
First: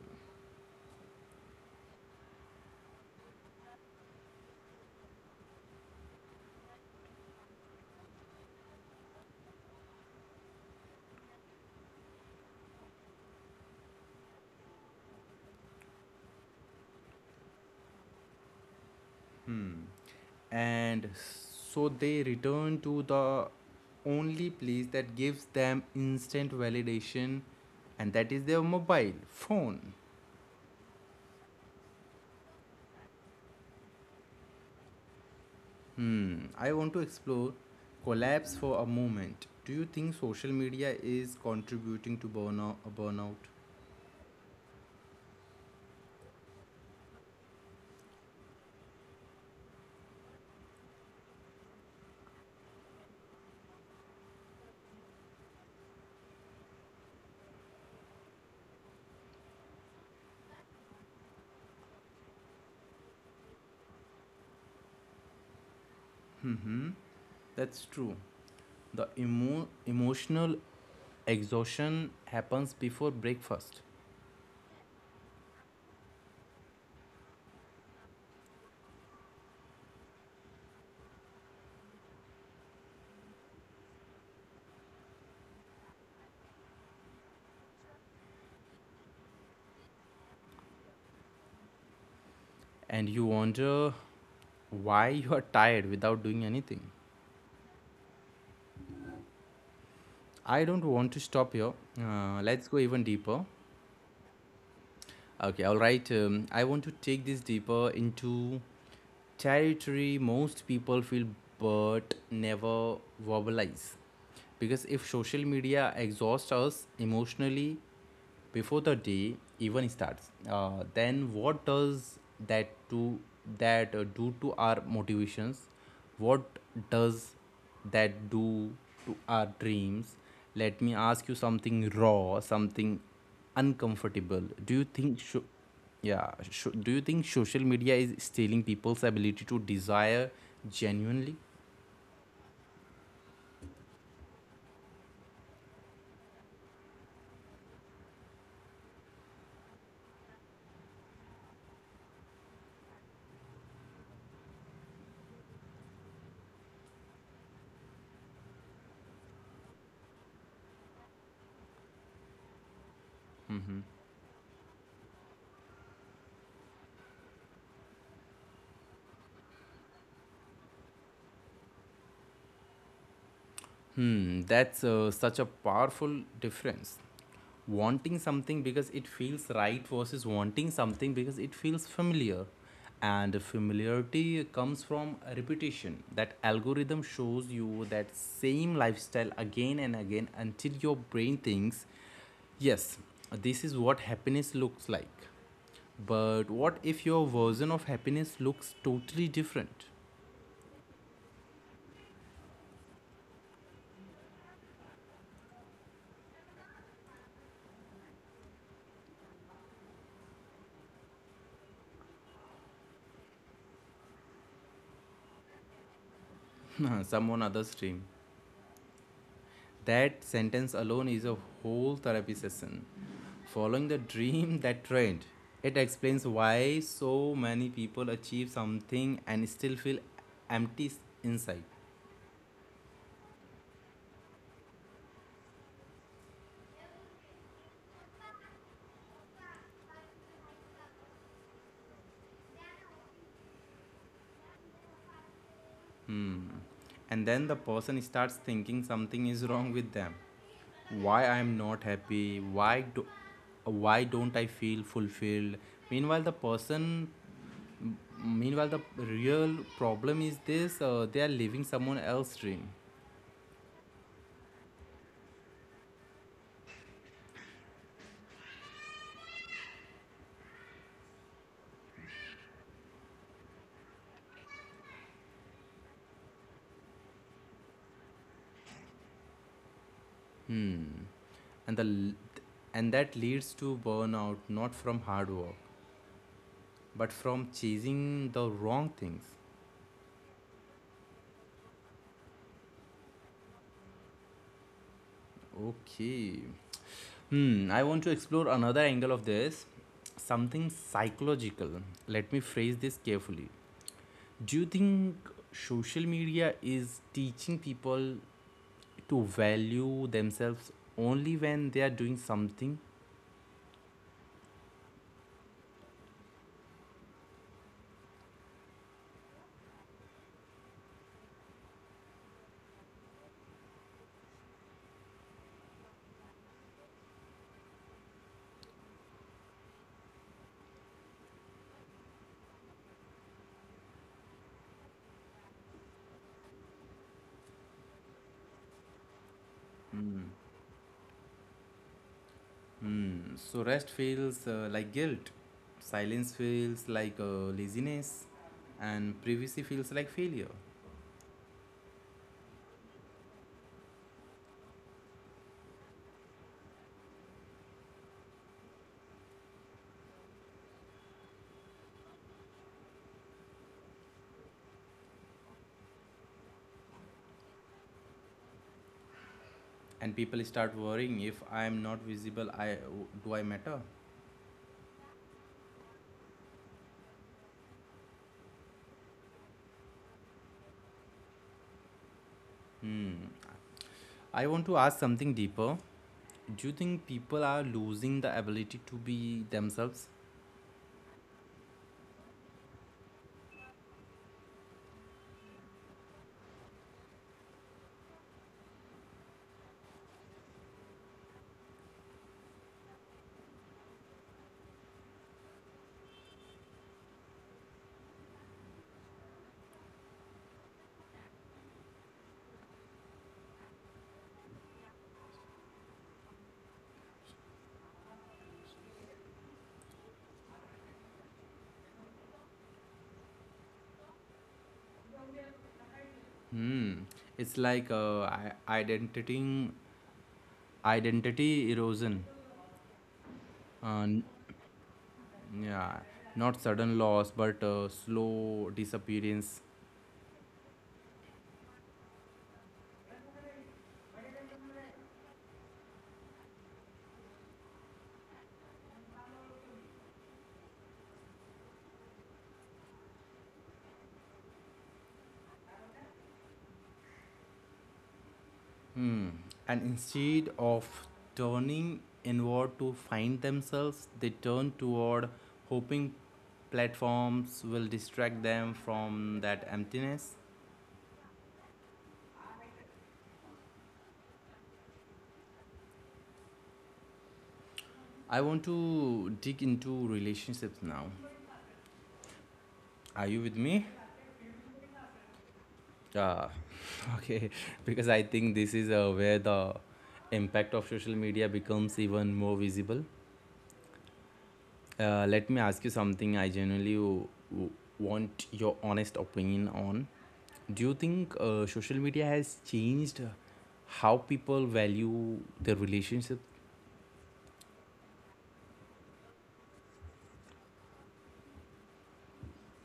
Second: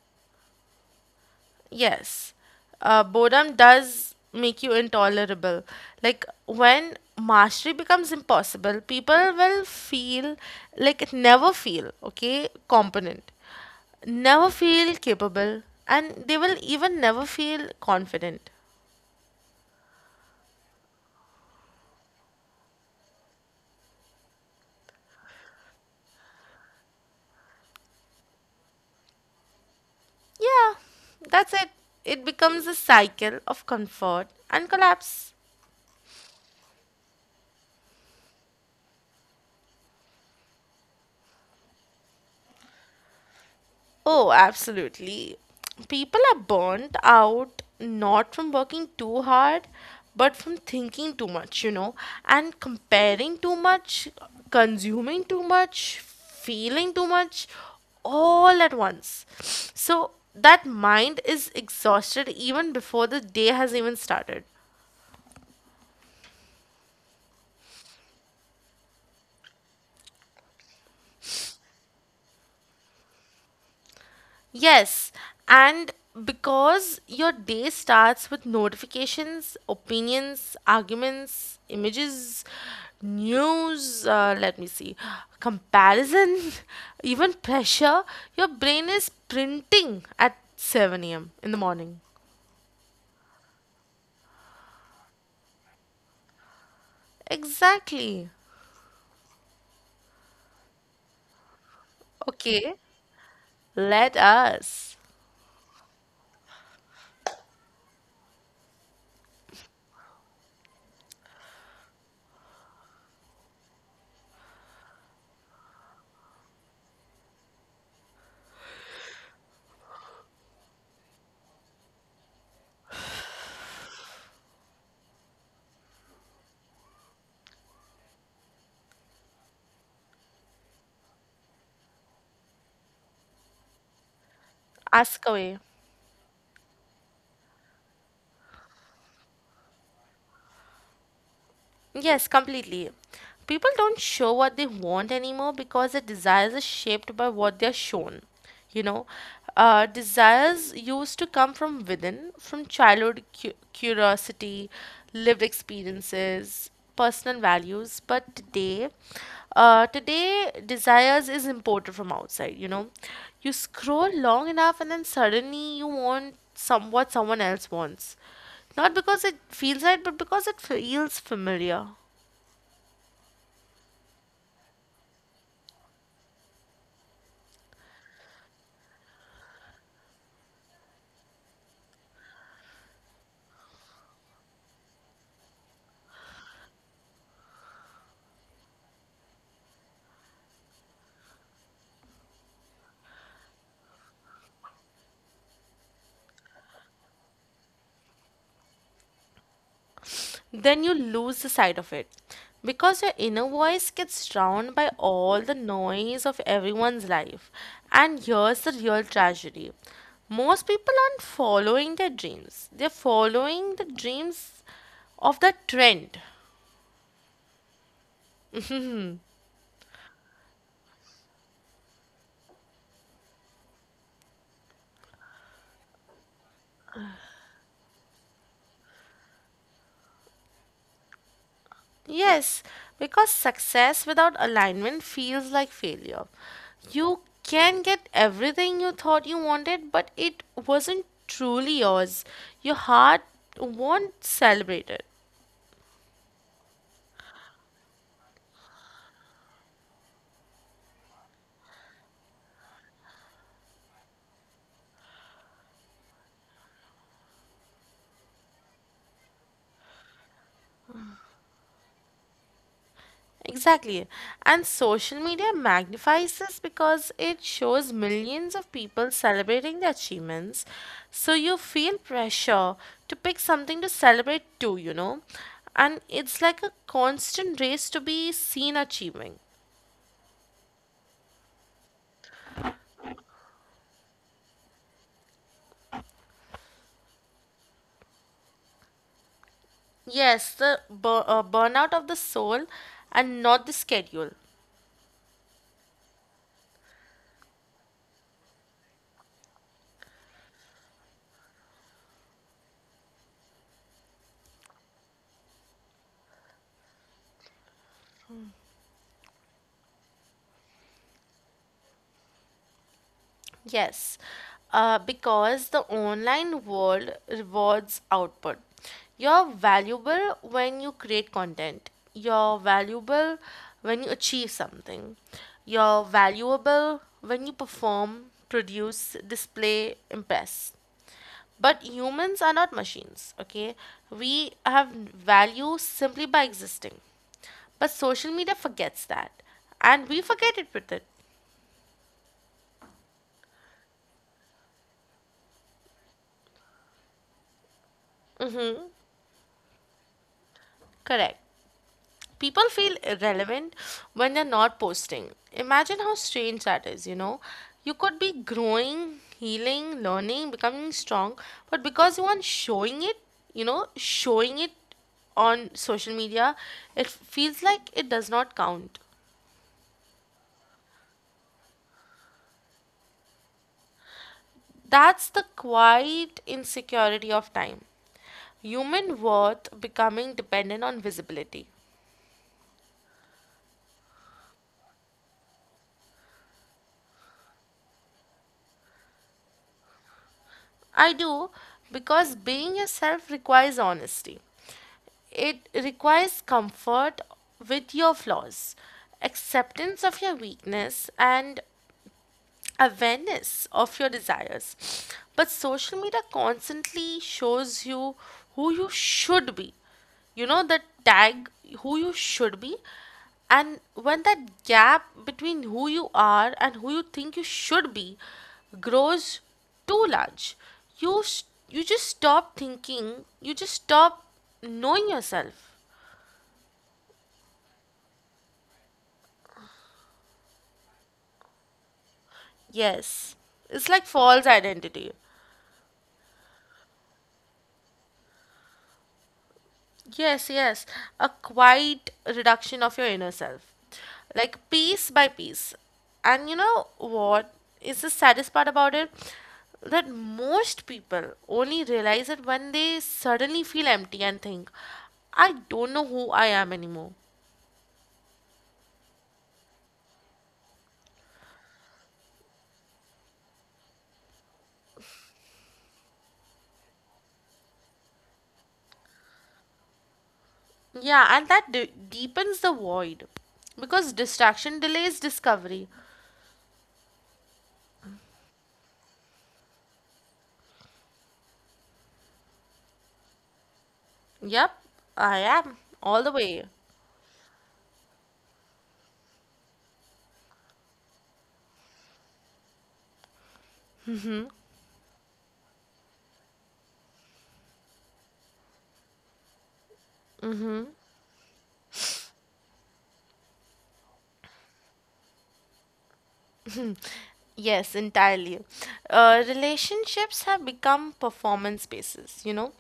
B: Yes, boredom does make you intolerable. Like, when mastery becomes impossible, people will feel like never feel okay, competent, never feel capable, and they will even never feel confident.
A: And so they return to the only place that gives them instant validation, and that is their mobile phone.
B: Yeah, that's it. It becomes a cycle of comfort and collapse.
A: Hmm, I want to explore collapse for a moment. Do you think social media is contributing to burnout?
B: Oh, absolutely. People are burnt out not from working too hard, but from thinking too much, you know, and comparing too much, consuming too much, feeling too much, all at once. So that mind is exhausted even before the day has even started.
A: Hmm, that's true. The emotional exhaustion happens before breakfast.
B: Yes, and because your day starts with notifications, opinions, arguments, images, news, comparison, even pressure, your brain is printing at 7 a.m. in the morning.
A: And you wonder why you are tired without doing anything.
B: Exactly.
A: I don't want to stop here. Let's
B: Okay,
A: go even deeper.
B: let us.
A: Okay, all right. I want to take this deeper into territory most people feel but never verbalize. Because if social media exhausts us emotionally before the day even starts, then what does that to that do to our motivations? What does that do to our dreams? Let me ask you something raw, something uncomfortable. Do you think
B: Ask away.
A: yeah, do you think social media is stealing people's ability to desire genuinely?
B: Yes, completely. People don't show what they want anymore because their desires are shaped by what they're shown. You know, desires used to come from within, from childhood curiosity, lived experiences, personal values. But today, today desires is imported from outside. You know, you scroll long enough and then suddenly you want some what someone else wants, not because it feels right, but because it feels familiar.
A: Hmm, that's such a powerful difference: wanting something because it feels right versus wanting something because it feels familiar. And familiarity comes from a repetition that algorithm shows you that same lifestyle again and again until your brain thinks, yes, this is what happiness looks like. But what if your version of happiness looks totally different?
B: Then you lose the sight of it. Because your inner voice gets drowned by all the noise of everyone's life. And here's the real tragedy, most people aren't following their dreams, they're following the dreams of the trend.
A: Someone other's dream. That sentence alone is a whole therapy session. Following the dream that trend. It explains why so many people achieve something and still feel empty inside.
B: Yes, because success without alignment feels like failure. You can get everything you thought you wanted, but it wasn't truly yours. Your heart won't celebrate it.
A: And then the person starts thinking something is wrong with them. Why I'm not happy? Why don't I feel fulfilled? Meanwhile, the person Meanwhile, the real problem is this: they are living someone else's dream.
B: Exactly. And social media magnifies this because it shows millions of people celebrating their achievements. So you feel pressure to pick something to celebrate too, you know? And it's like a constant race to be seen achieving.
A: And the and that leads to burnout, not from hard work, but from chasing the wrong things.
B: Yes, the burnout of the soul and not the schedule.
A: Okay. Hmm. I want to explore another angle of this, something psychological. Let me phrase this carefully. Do you think social media is teaching people to value themselves only when they are doing something?
B: Yes, because the online world rewards output. You're valuable when you create content, you're valuable when you achieve something, you're valuable when you perform, produce, display, impress. But humans are not machines, okay? We have value simply by existing. But social media forgets that, and we forget it with it.
A: Hmm. So rest feels like guilt, silence feels like laziness,
B: Mm-hmm.
A: and privacy feels like failure.
B: Correct. People feel irrelevant when they're not posting. Imagine how strange that is, you know? You could be growing, healing, learning, becoming strong, but because you aren't showing it, you know, showing it on social media, it feels like it does not count.
A: And people start worrying, if I am not visible, I do I matter?
B: That's the quiet insecurity of time. Human worth becoming dependent on visibility.
A: I want to ask something deeper. Do you think people are losing the ability to be themselves?
B: I do, because being yourself requires honesty. It requires comfort with your flaws, acceptance of your weakness, and awareness of your desires. But social media constantly shows you who you should be. You know, the tag, who you should be. And when that gap between who you are and who you think you should be grows too large, you, you just stop thinking, you just stop knowing yourself.
A: Hmm. It's like identity erosion.
B: Yes, it's
A: Uh,
B: like
A: n-
B: false identity.
A: yeah, not sudden loss, but slow disappearance.
B: Yes, yes, a quiet reduction of your inner self, like piece by piece. And you know what is the saddest part about it? That most people only realize it when they suddenly feel empty and think, I don't know who I am anymore.
A: Hmm. And instead of turning inward to find themselves, they turn toward hoping platforms will distract them from that emptiness.
B: Yeah, and that deepens the void because distraction delays discovery.
A: I want to dig into relationships now. Are you with me?
B: Yep, I am all the
A: Uh,
B: way.
A: okay, because I think this is where the impact of social media becomes even more visible. Let me ask you something I genuinely want your honest opinion on. Do you think social media has changed how people value their relationship?
B: Yes, entirely. Relationships have become performance bases, you know.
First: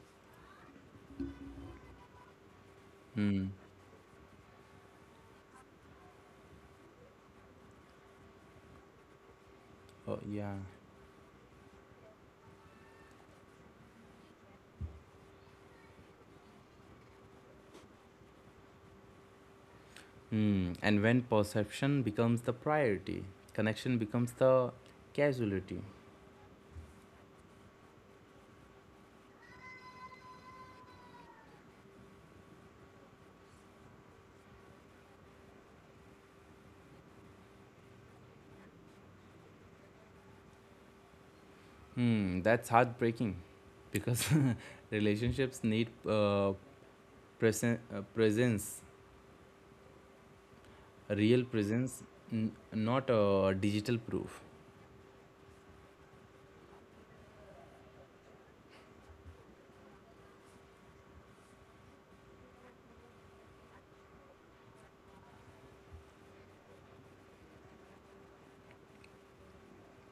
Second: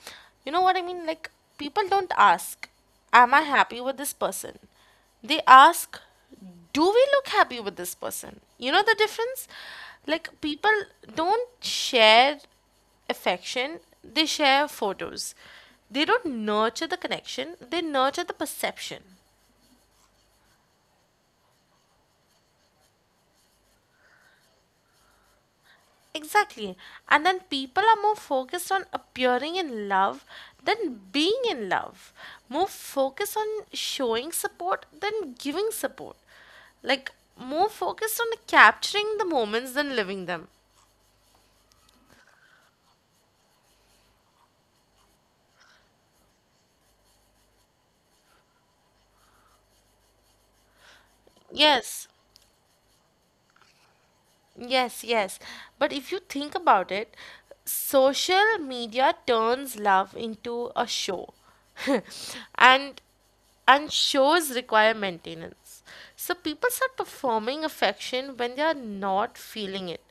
B: You know what I mean? Like, people don't ask, am I
A: Hmm.
B: happy with this person? They ask, do we look happy with this person? You know the difference? Like,
A: Yeah.
B: people don't share affection, they share photos. They don't nurture the connection, they nurture the perception.
A: Hmm. And when perception becomes the priority, connection becomes the casualty.
B: Exactly. And then people are more focused on appearing in love than being in love. More focused on showing support than giving support. Like, more focused on capturing the moments than living them.
A: Hmm. That's heartbreaking because relationships need presence, real presence,
B: Yes.
A: not digital proof.
B: Yes, yes. But if you think about it, social media turns love into a show. and and shows require maintenance. So people start performing affection when they are not feeling it.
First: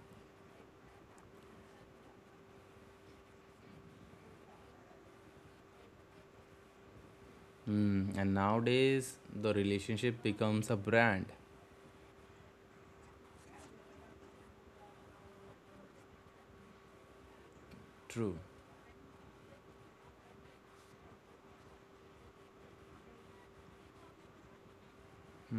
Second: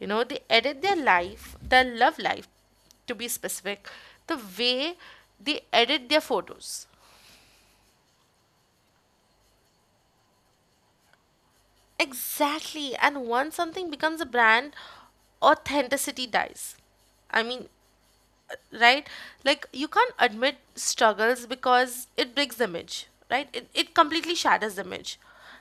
B: You know, they edit their life, their love life to be specific, the way they edit their photos.
A: Hmm. And nowadays, the relationship becomes a brand.
B: Exactly. And once something becomes a brand, authenticity dies. I mean,
A: True.
B: right, like you can't admit struggles because it breaks the image, right, it completely shatters the image,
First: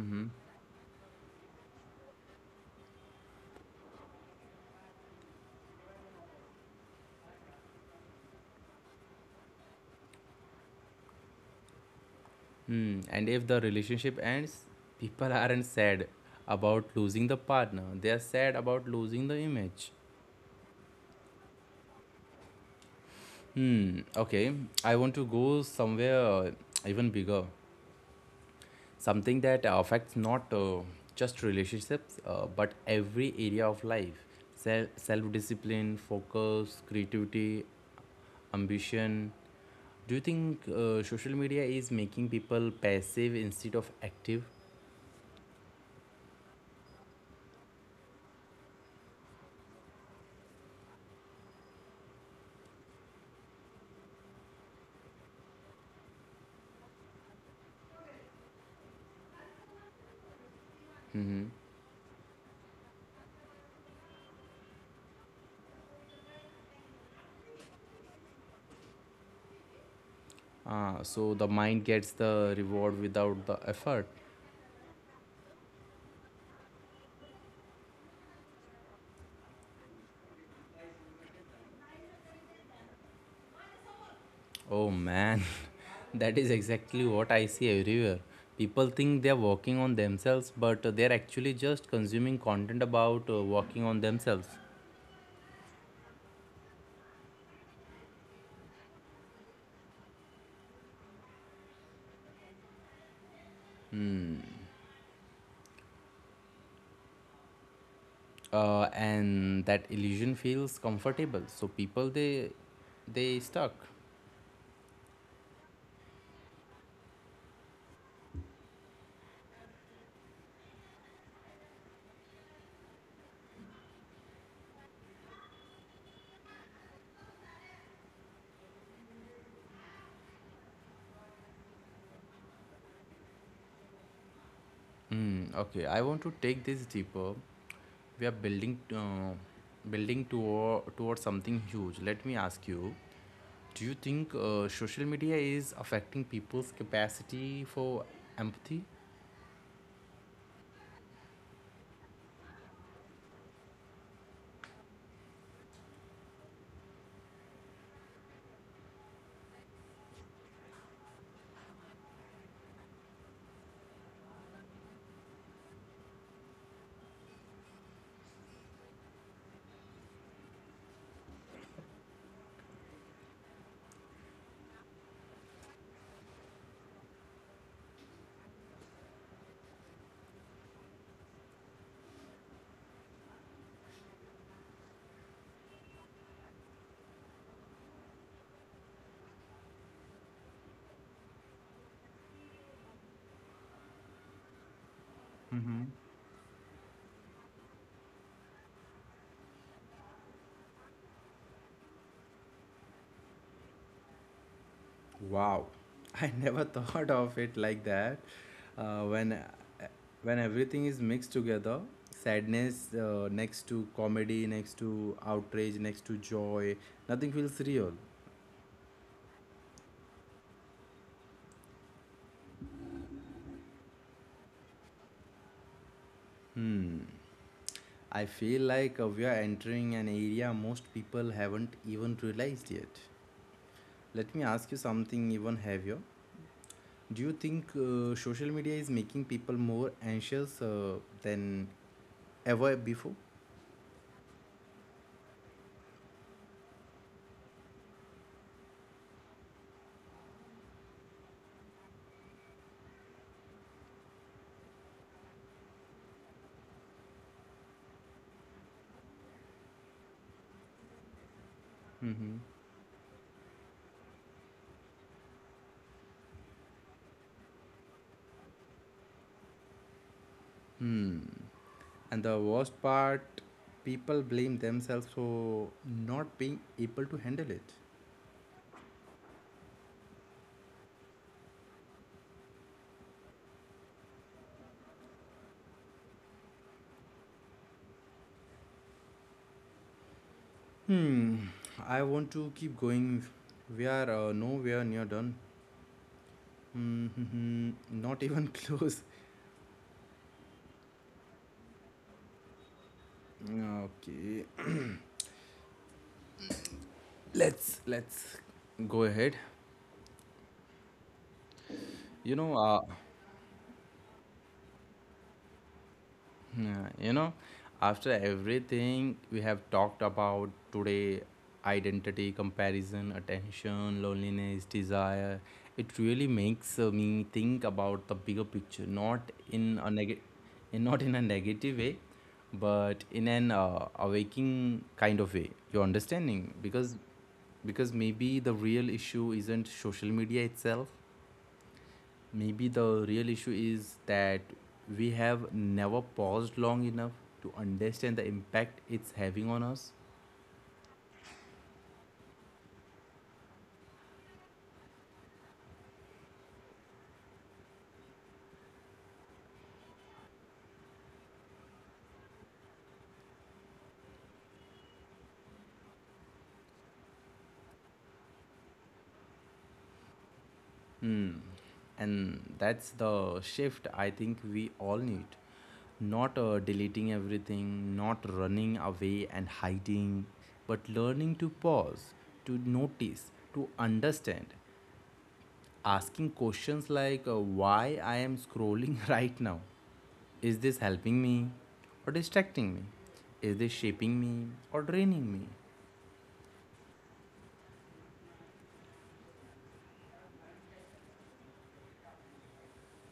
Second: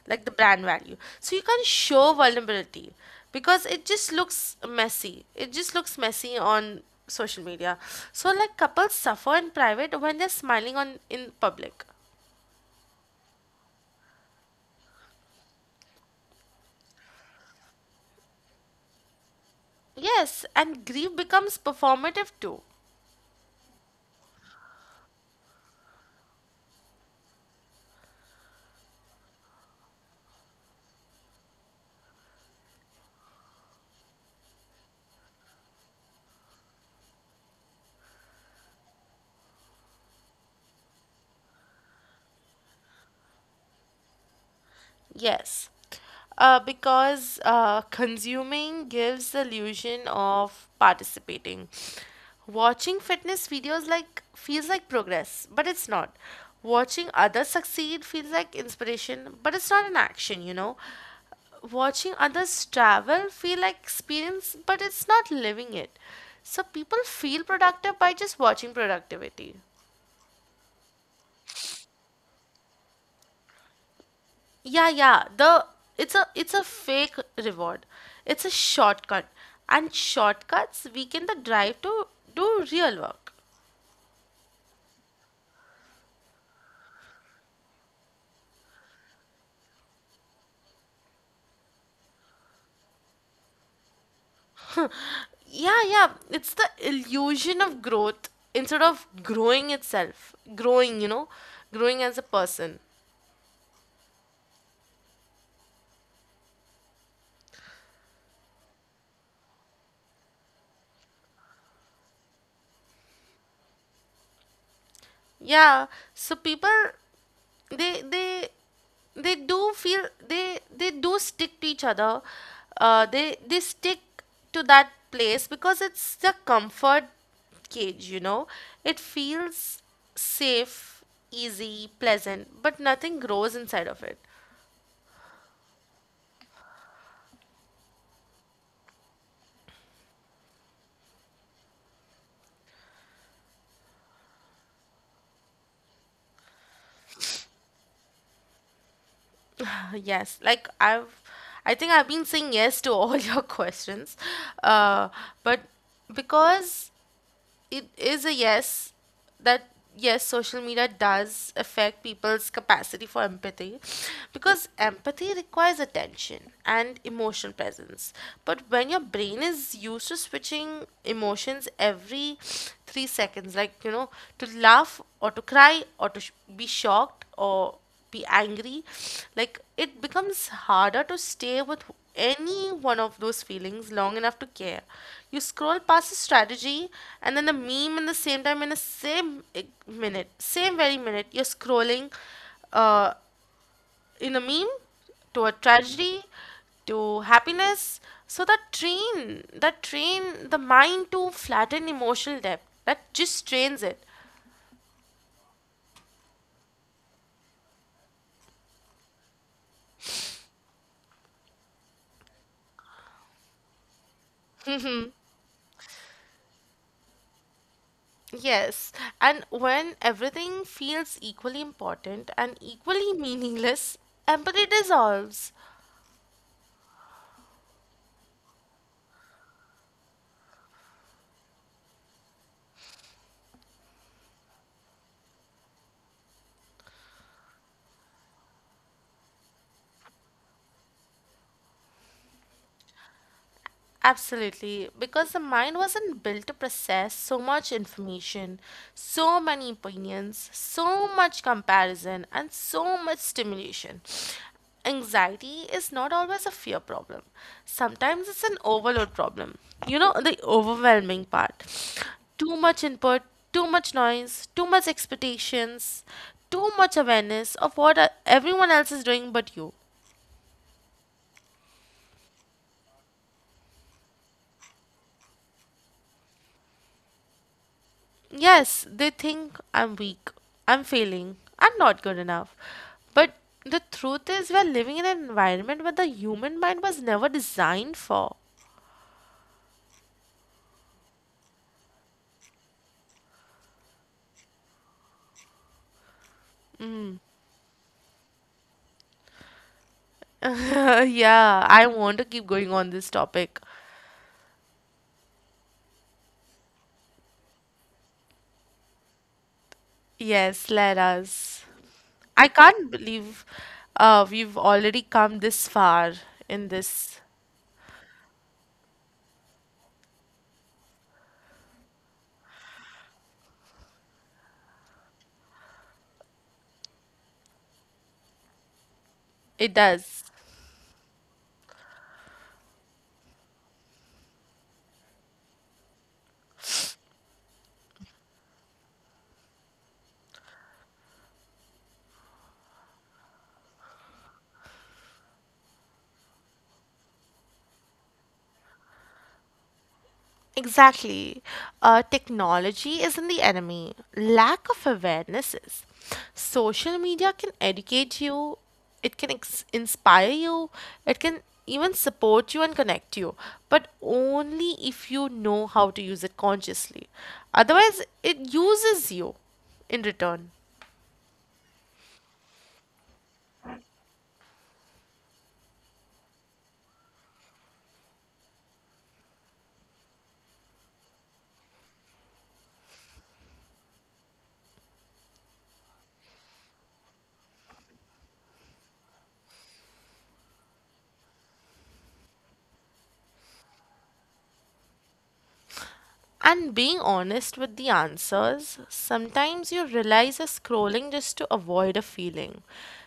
B: like the brand value, so you can't show vulnerability because it just looks messy on social media. So like couples suffer in private when they're smiling on in public.
A: Hmm. And if the relationship ends, people aren't sad about losing the partner. They are sad about losing the image.
B: Yes, and grief becomes performative too.
A: Hmm. Okay. I want to go somewhere even bigger. Something that affects not just relationships, but every area of life. Self discipline, focus, creativity, ambition. Do you think social media is making people passive instead of active?
B: Yes, because consuming gives the illusion of participating. Watching fitness videos like feels like progress, but it's not. Watching others succeed feels like inspiration, but it's not an action, you know. Watching others travel feel like experience, but it's not living it. So people feel productive by just watching productivity.
A: So the mind gets the reward without the effort.
B: Yeah, yeah. The it's a fake reward. It's a shortcut. And shortcuts weaken the drive to do real work.
A: Oh man, that is exactly what I see everywhere. People think they are working on themselves, but they are actually just consuming content about working on themselves.
B: Yeah, yeah. It's the illusion of growth instead of growing itself. Growing, you know, growing as a person.
A: And that illusion feels comfortable. So people, they stuck.
B: Yeah. So people they they they do feel, they do stick to each other. They stick to that place because it's the comfort cage, you know. It feels safe, easy, pleasant, but nothing grows inside of it.
A: Mm, okay, I want to take this deeper. We are building toward towards something huge. Let me ask you: do you think social media is affecting people's capacity for empathy?
B: Yes, like I think I've been saying yes to all your questions, uh, but because it is a yes. that Yes, social media does affect people's capacity for empathy, because empathy requires attention and emotional presence. But when your brain is used to switching emotions every 3 seconds, like, you know, to laugh or to cry or to be shocked or be angry, like it becomes harder to stay with any one of those feelings long enough to care. You scroll past the strategy and then the meme in the same time, in the same minute, same very minute, you're scrolling uh, in a meme to a tragedy to happiness. So that train the mind to flatten emotional depth. That just trains it.
A: Wow, I never thought of it like that. Uh, when everything is mixed together, sadness next to comedy, next to outrage, next to joy, nothing feels real.
B: Yes, and when everything feels equally important and equally meaningless, empathy dissolves.
A: Hmm. I feel like we are entering an area most people haven't even realized yet. Let me ask you something even heavier. Do you think social media is making people more anxious than ever before?
B: Absolutely, because the mind wasn't built to process so much information, so many opinions, so much comparison, and so much stimulation. Anxiety is not always a fear problem. Sometimes it's an overload problem. You know, the overwhelming part.
A: Mm-hmm.
B: Too much input, too much noise, too much expectations, too much awareness of what everyone else is doing but you.
A: Hmm. And the worst part, people blame themselves for not being able to handle it.
B: Yes, they think I'm weak, I'm failing, I'm not good enough. But the truth is, we're living in an environment where the human mind was never designed for.
A: Hmm. I want to keep going. We are nowhere near done. Hmm. Not even close.
B: Yeah, I want to keep going on this topic.
A: Okay. Let's go ahead.
B: Yes, let us.
A: you
B: I
A: know uh,
B: can't believe we've already come this far in
A: yeah, you
B: this.
A: know, after everything we have talked about today, identity, comparison, attention, loneliness, desire, it really makes me think about the bigger picture, not
B: It
A: in a negative,
B: does.
A: not in a negative way, but in an awaking kind of way, you're understanding. Because maybe the real issue isn't social media itself. Maybe the real issue is that we have never paused long enough to understand the impact it's having on us.
B: Exactly. Technology isn't the enemy. Lack of awareness is. Social media can educate you, it can inspire you, it can even support you and connect you, but only if you know how to use it consciously. Otherwise, it uses you in return.
A: Hmm. And that's the shift I think we all need. Not deleting everything, not running away and hiding, but learning to pause, to notice, to understand. Asking questions like, why I am scrolling right now? Is this helping me or distracting me? Is this shaping me or draining me?
B: And being honest with the answers, sometimes you realize you're scrolling just to avoid a feeling.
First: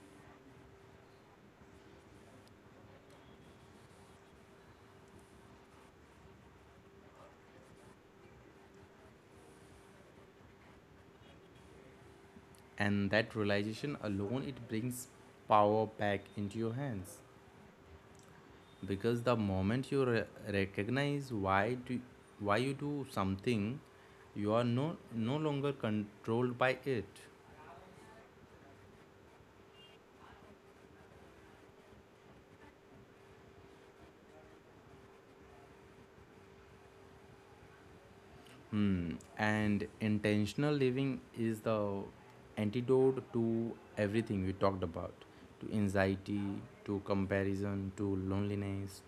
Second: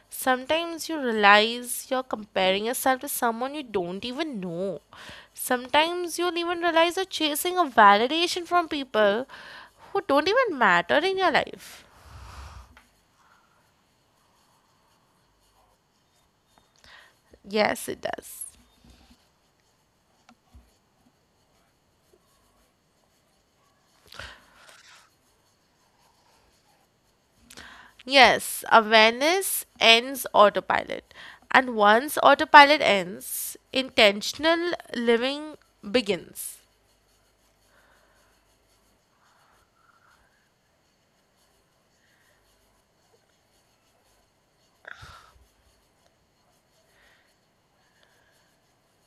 B: Sometimes you realize you're comparing yourself to someone you don't even know. Sometimes you'll even realize you're chasing a validation from people who don't even matter in your life.
A: And that realization alone, it brings power back into your hands,
B: Yes, it does.
A: because the moment you recognize why you do something, you are no longer controlled by it.
B: Yes, awareness ends autopilot. And once autopilot ends, intentional living begins.
A: Hmm. And intentional living is the antidote to everything we talked about: to anxiety, to comparison, to loneliness,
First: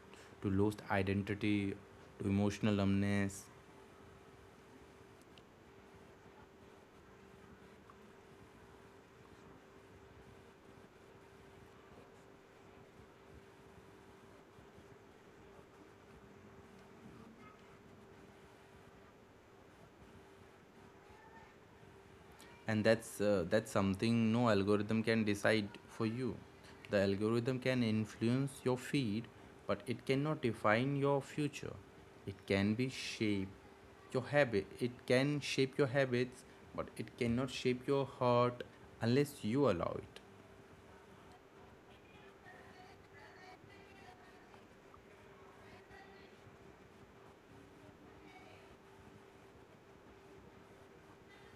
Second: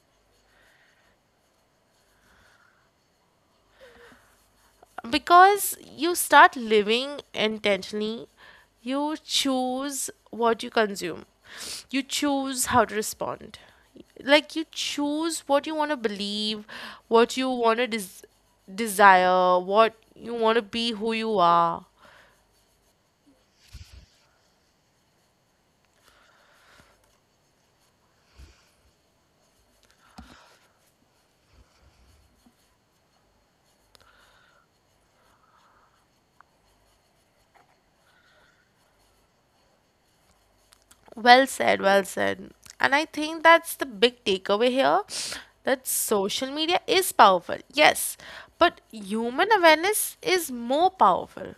A: to lost identity, to emotional numbness.
B: Because you start living intentionally, you choose what you consume, you choose how to respond, like you choose what you want to believe, what you want to desire, what you want to be, who you are.
A: And that's something no algorithm can decide for you. The algorithm can influence your feed, but it cannot define your future. It can shape your habits, but it cannot shape your heart unless you allow it.
B: Well said, well said. And I think that's the big takeaway here, that social media is powerful, yes, but human awareness is more powerful.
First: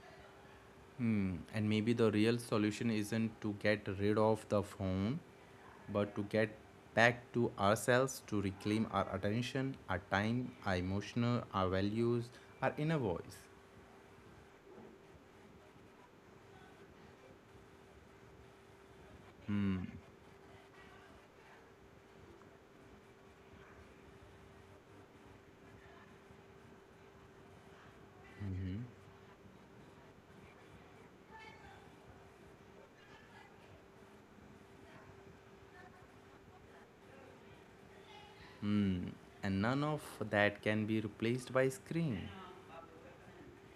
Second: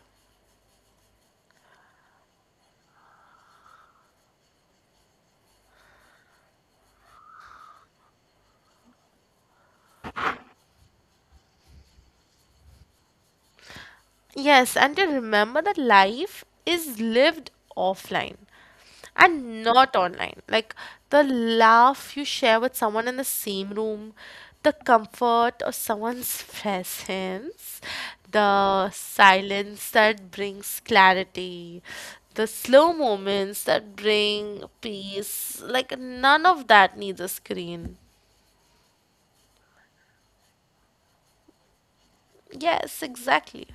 A: Hmm. And maybe the real solution isn't to get rid of the phone, but to get back to ourselves, to reclaim our attention, our time, our emotional, our values, our inner voice.
B: Yes, and to remember that life is lived offline and not online. Like the laugh you share with someone in the same room, the comfort of someone's presence, the silence that brings clarity, the slow moments that bring peace. Like none of that needs a screen.
A: And none of that can be replaced by screen.
B: Yes, exactly.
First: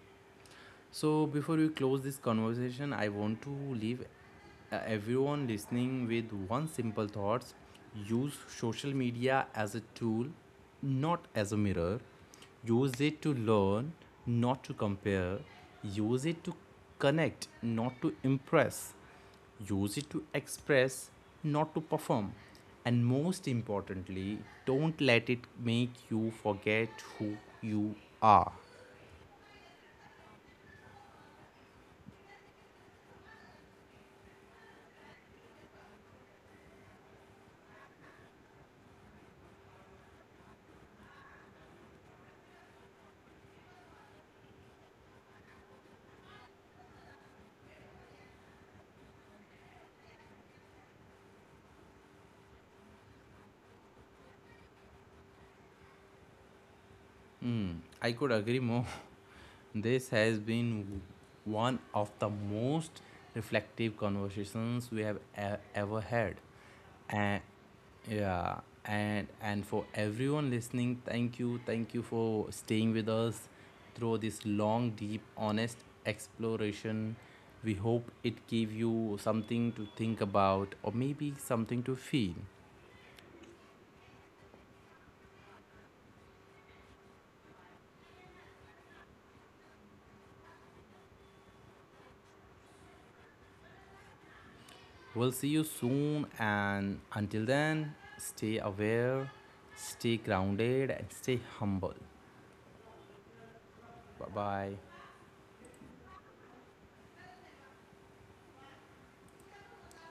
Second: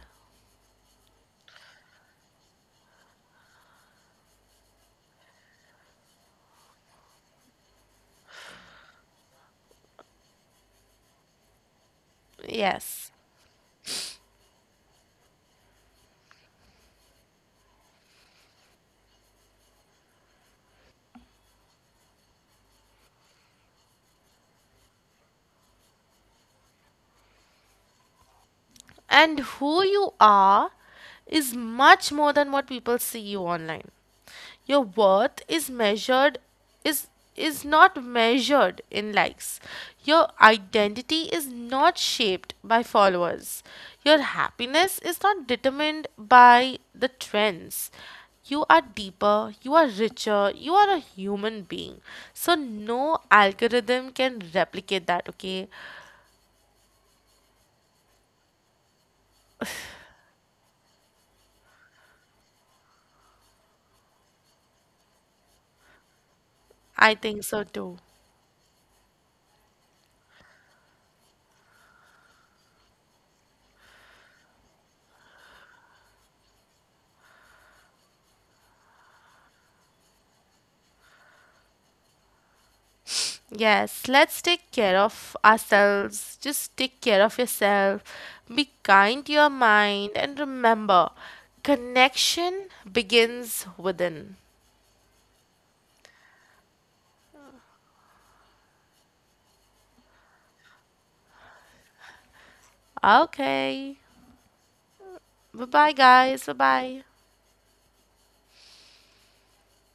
A: So, before we close this conversation, I want to leave everyone listening with one simple thoughts: use social media as a tool, not as a mirror. Use
B: Yes.
A: it to learn, not to compare. Use it to connect, not to impress. Use it to express, not to perform. And most importantly, don't let it make you forget who you are.
B: And who you are is much more than what people see you online. Your worth is measured, is is not measured in likes. Your identity is not shaped by followers. Your happiness is not determined by the trends. You are deeper, you are richer, you are a human being. So no algorithm can replicate that. Okay.
A: Mm, I could agree more. This has been one of the most reflective conversations we have ever had.
B: I
A: And
B: think so too.
A: yeah, and for everyone listening, thank you for staying with us through this long, deep, honest exploration. We hope it gave you something to think about or maybe something to feel.
B: Yes, let's take care of ourselves. Just take care of yourself. Be kind to your mind. And remember, connection begins within.
A: We'll see you soon, and until then, stay aware, stay grounded, and stay humble.
B: Okay.
A: Bye bye.
B: Bye bye, guys. Bye bye.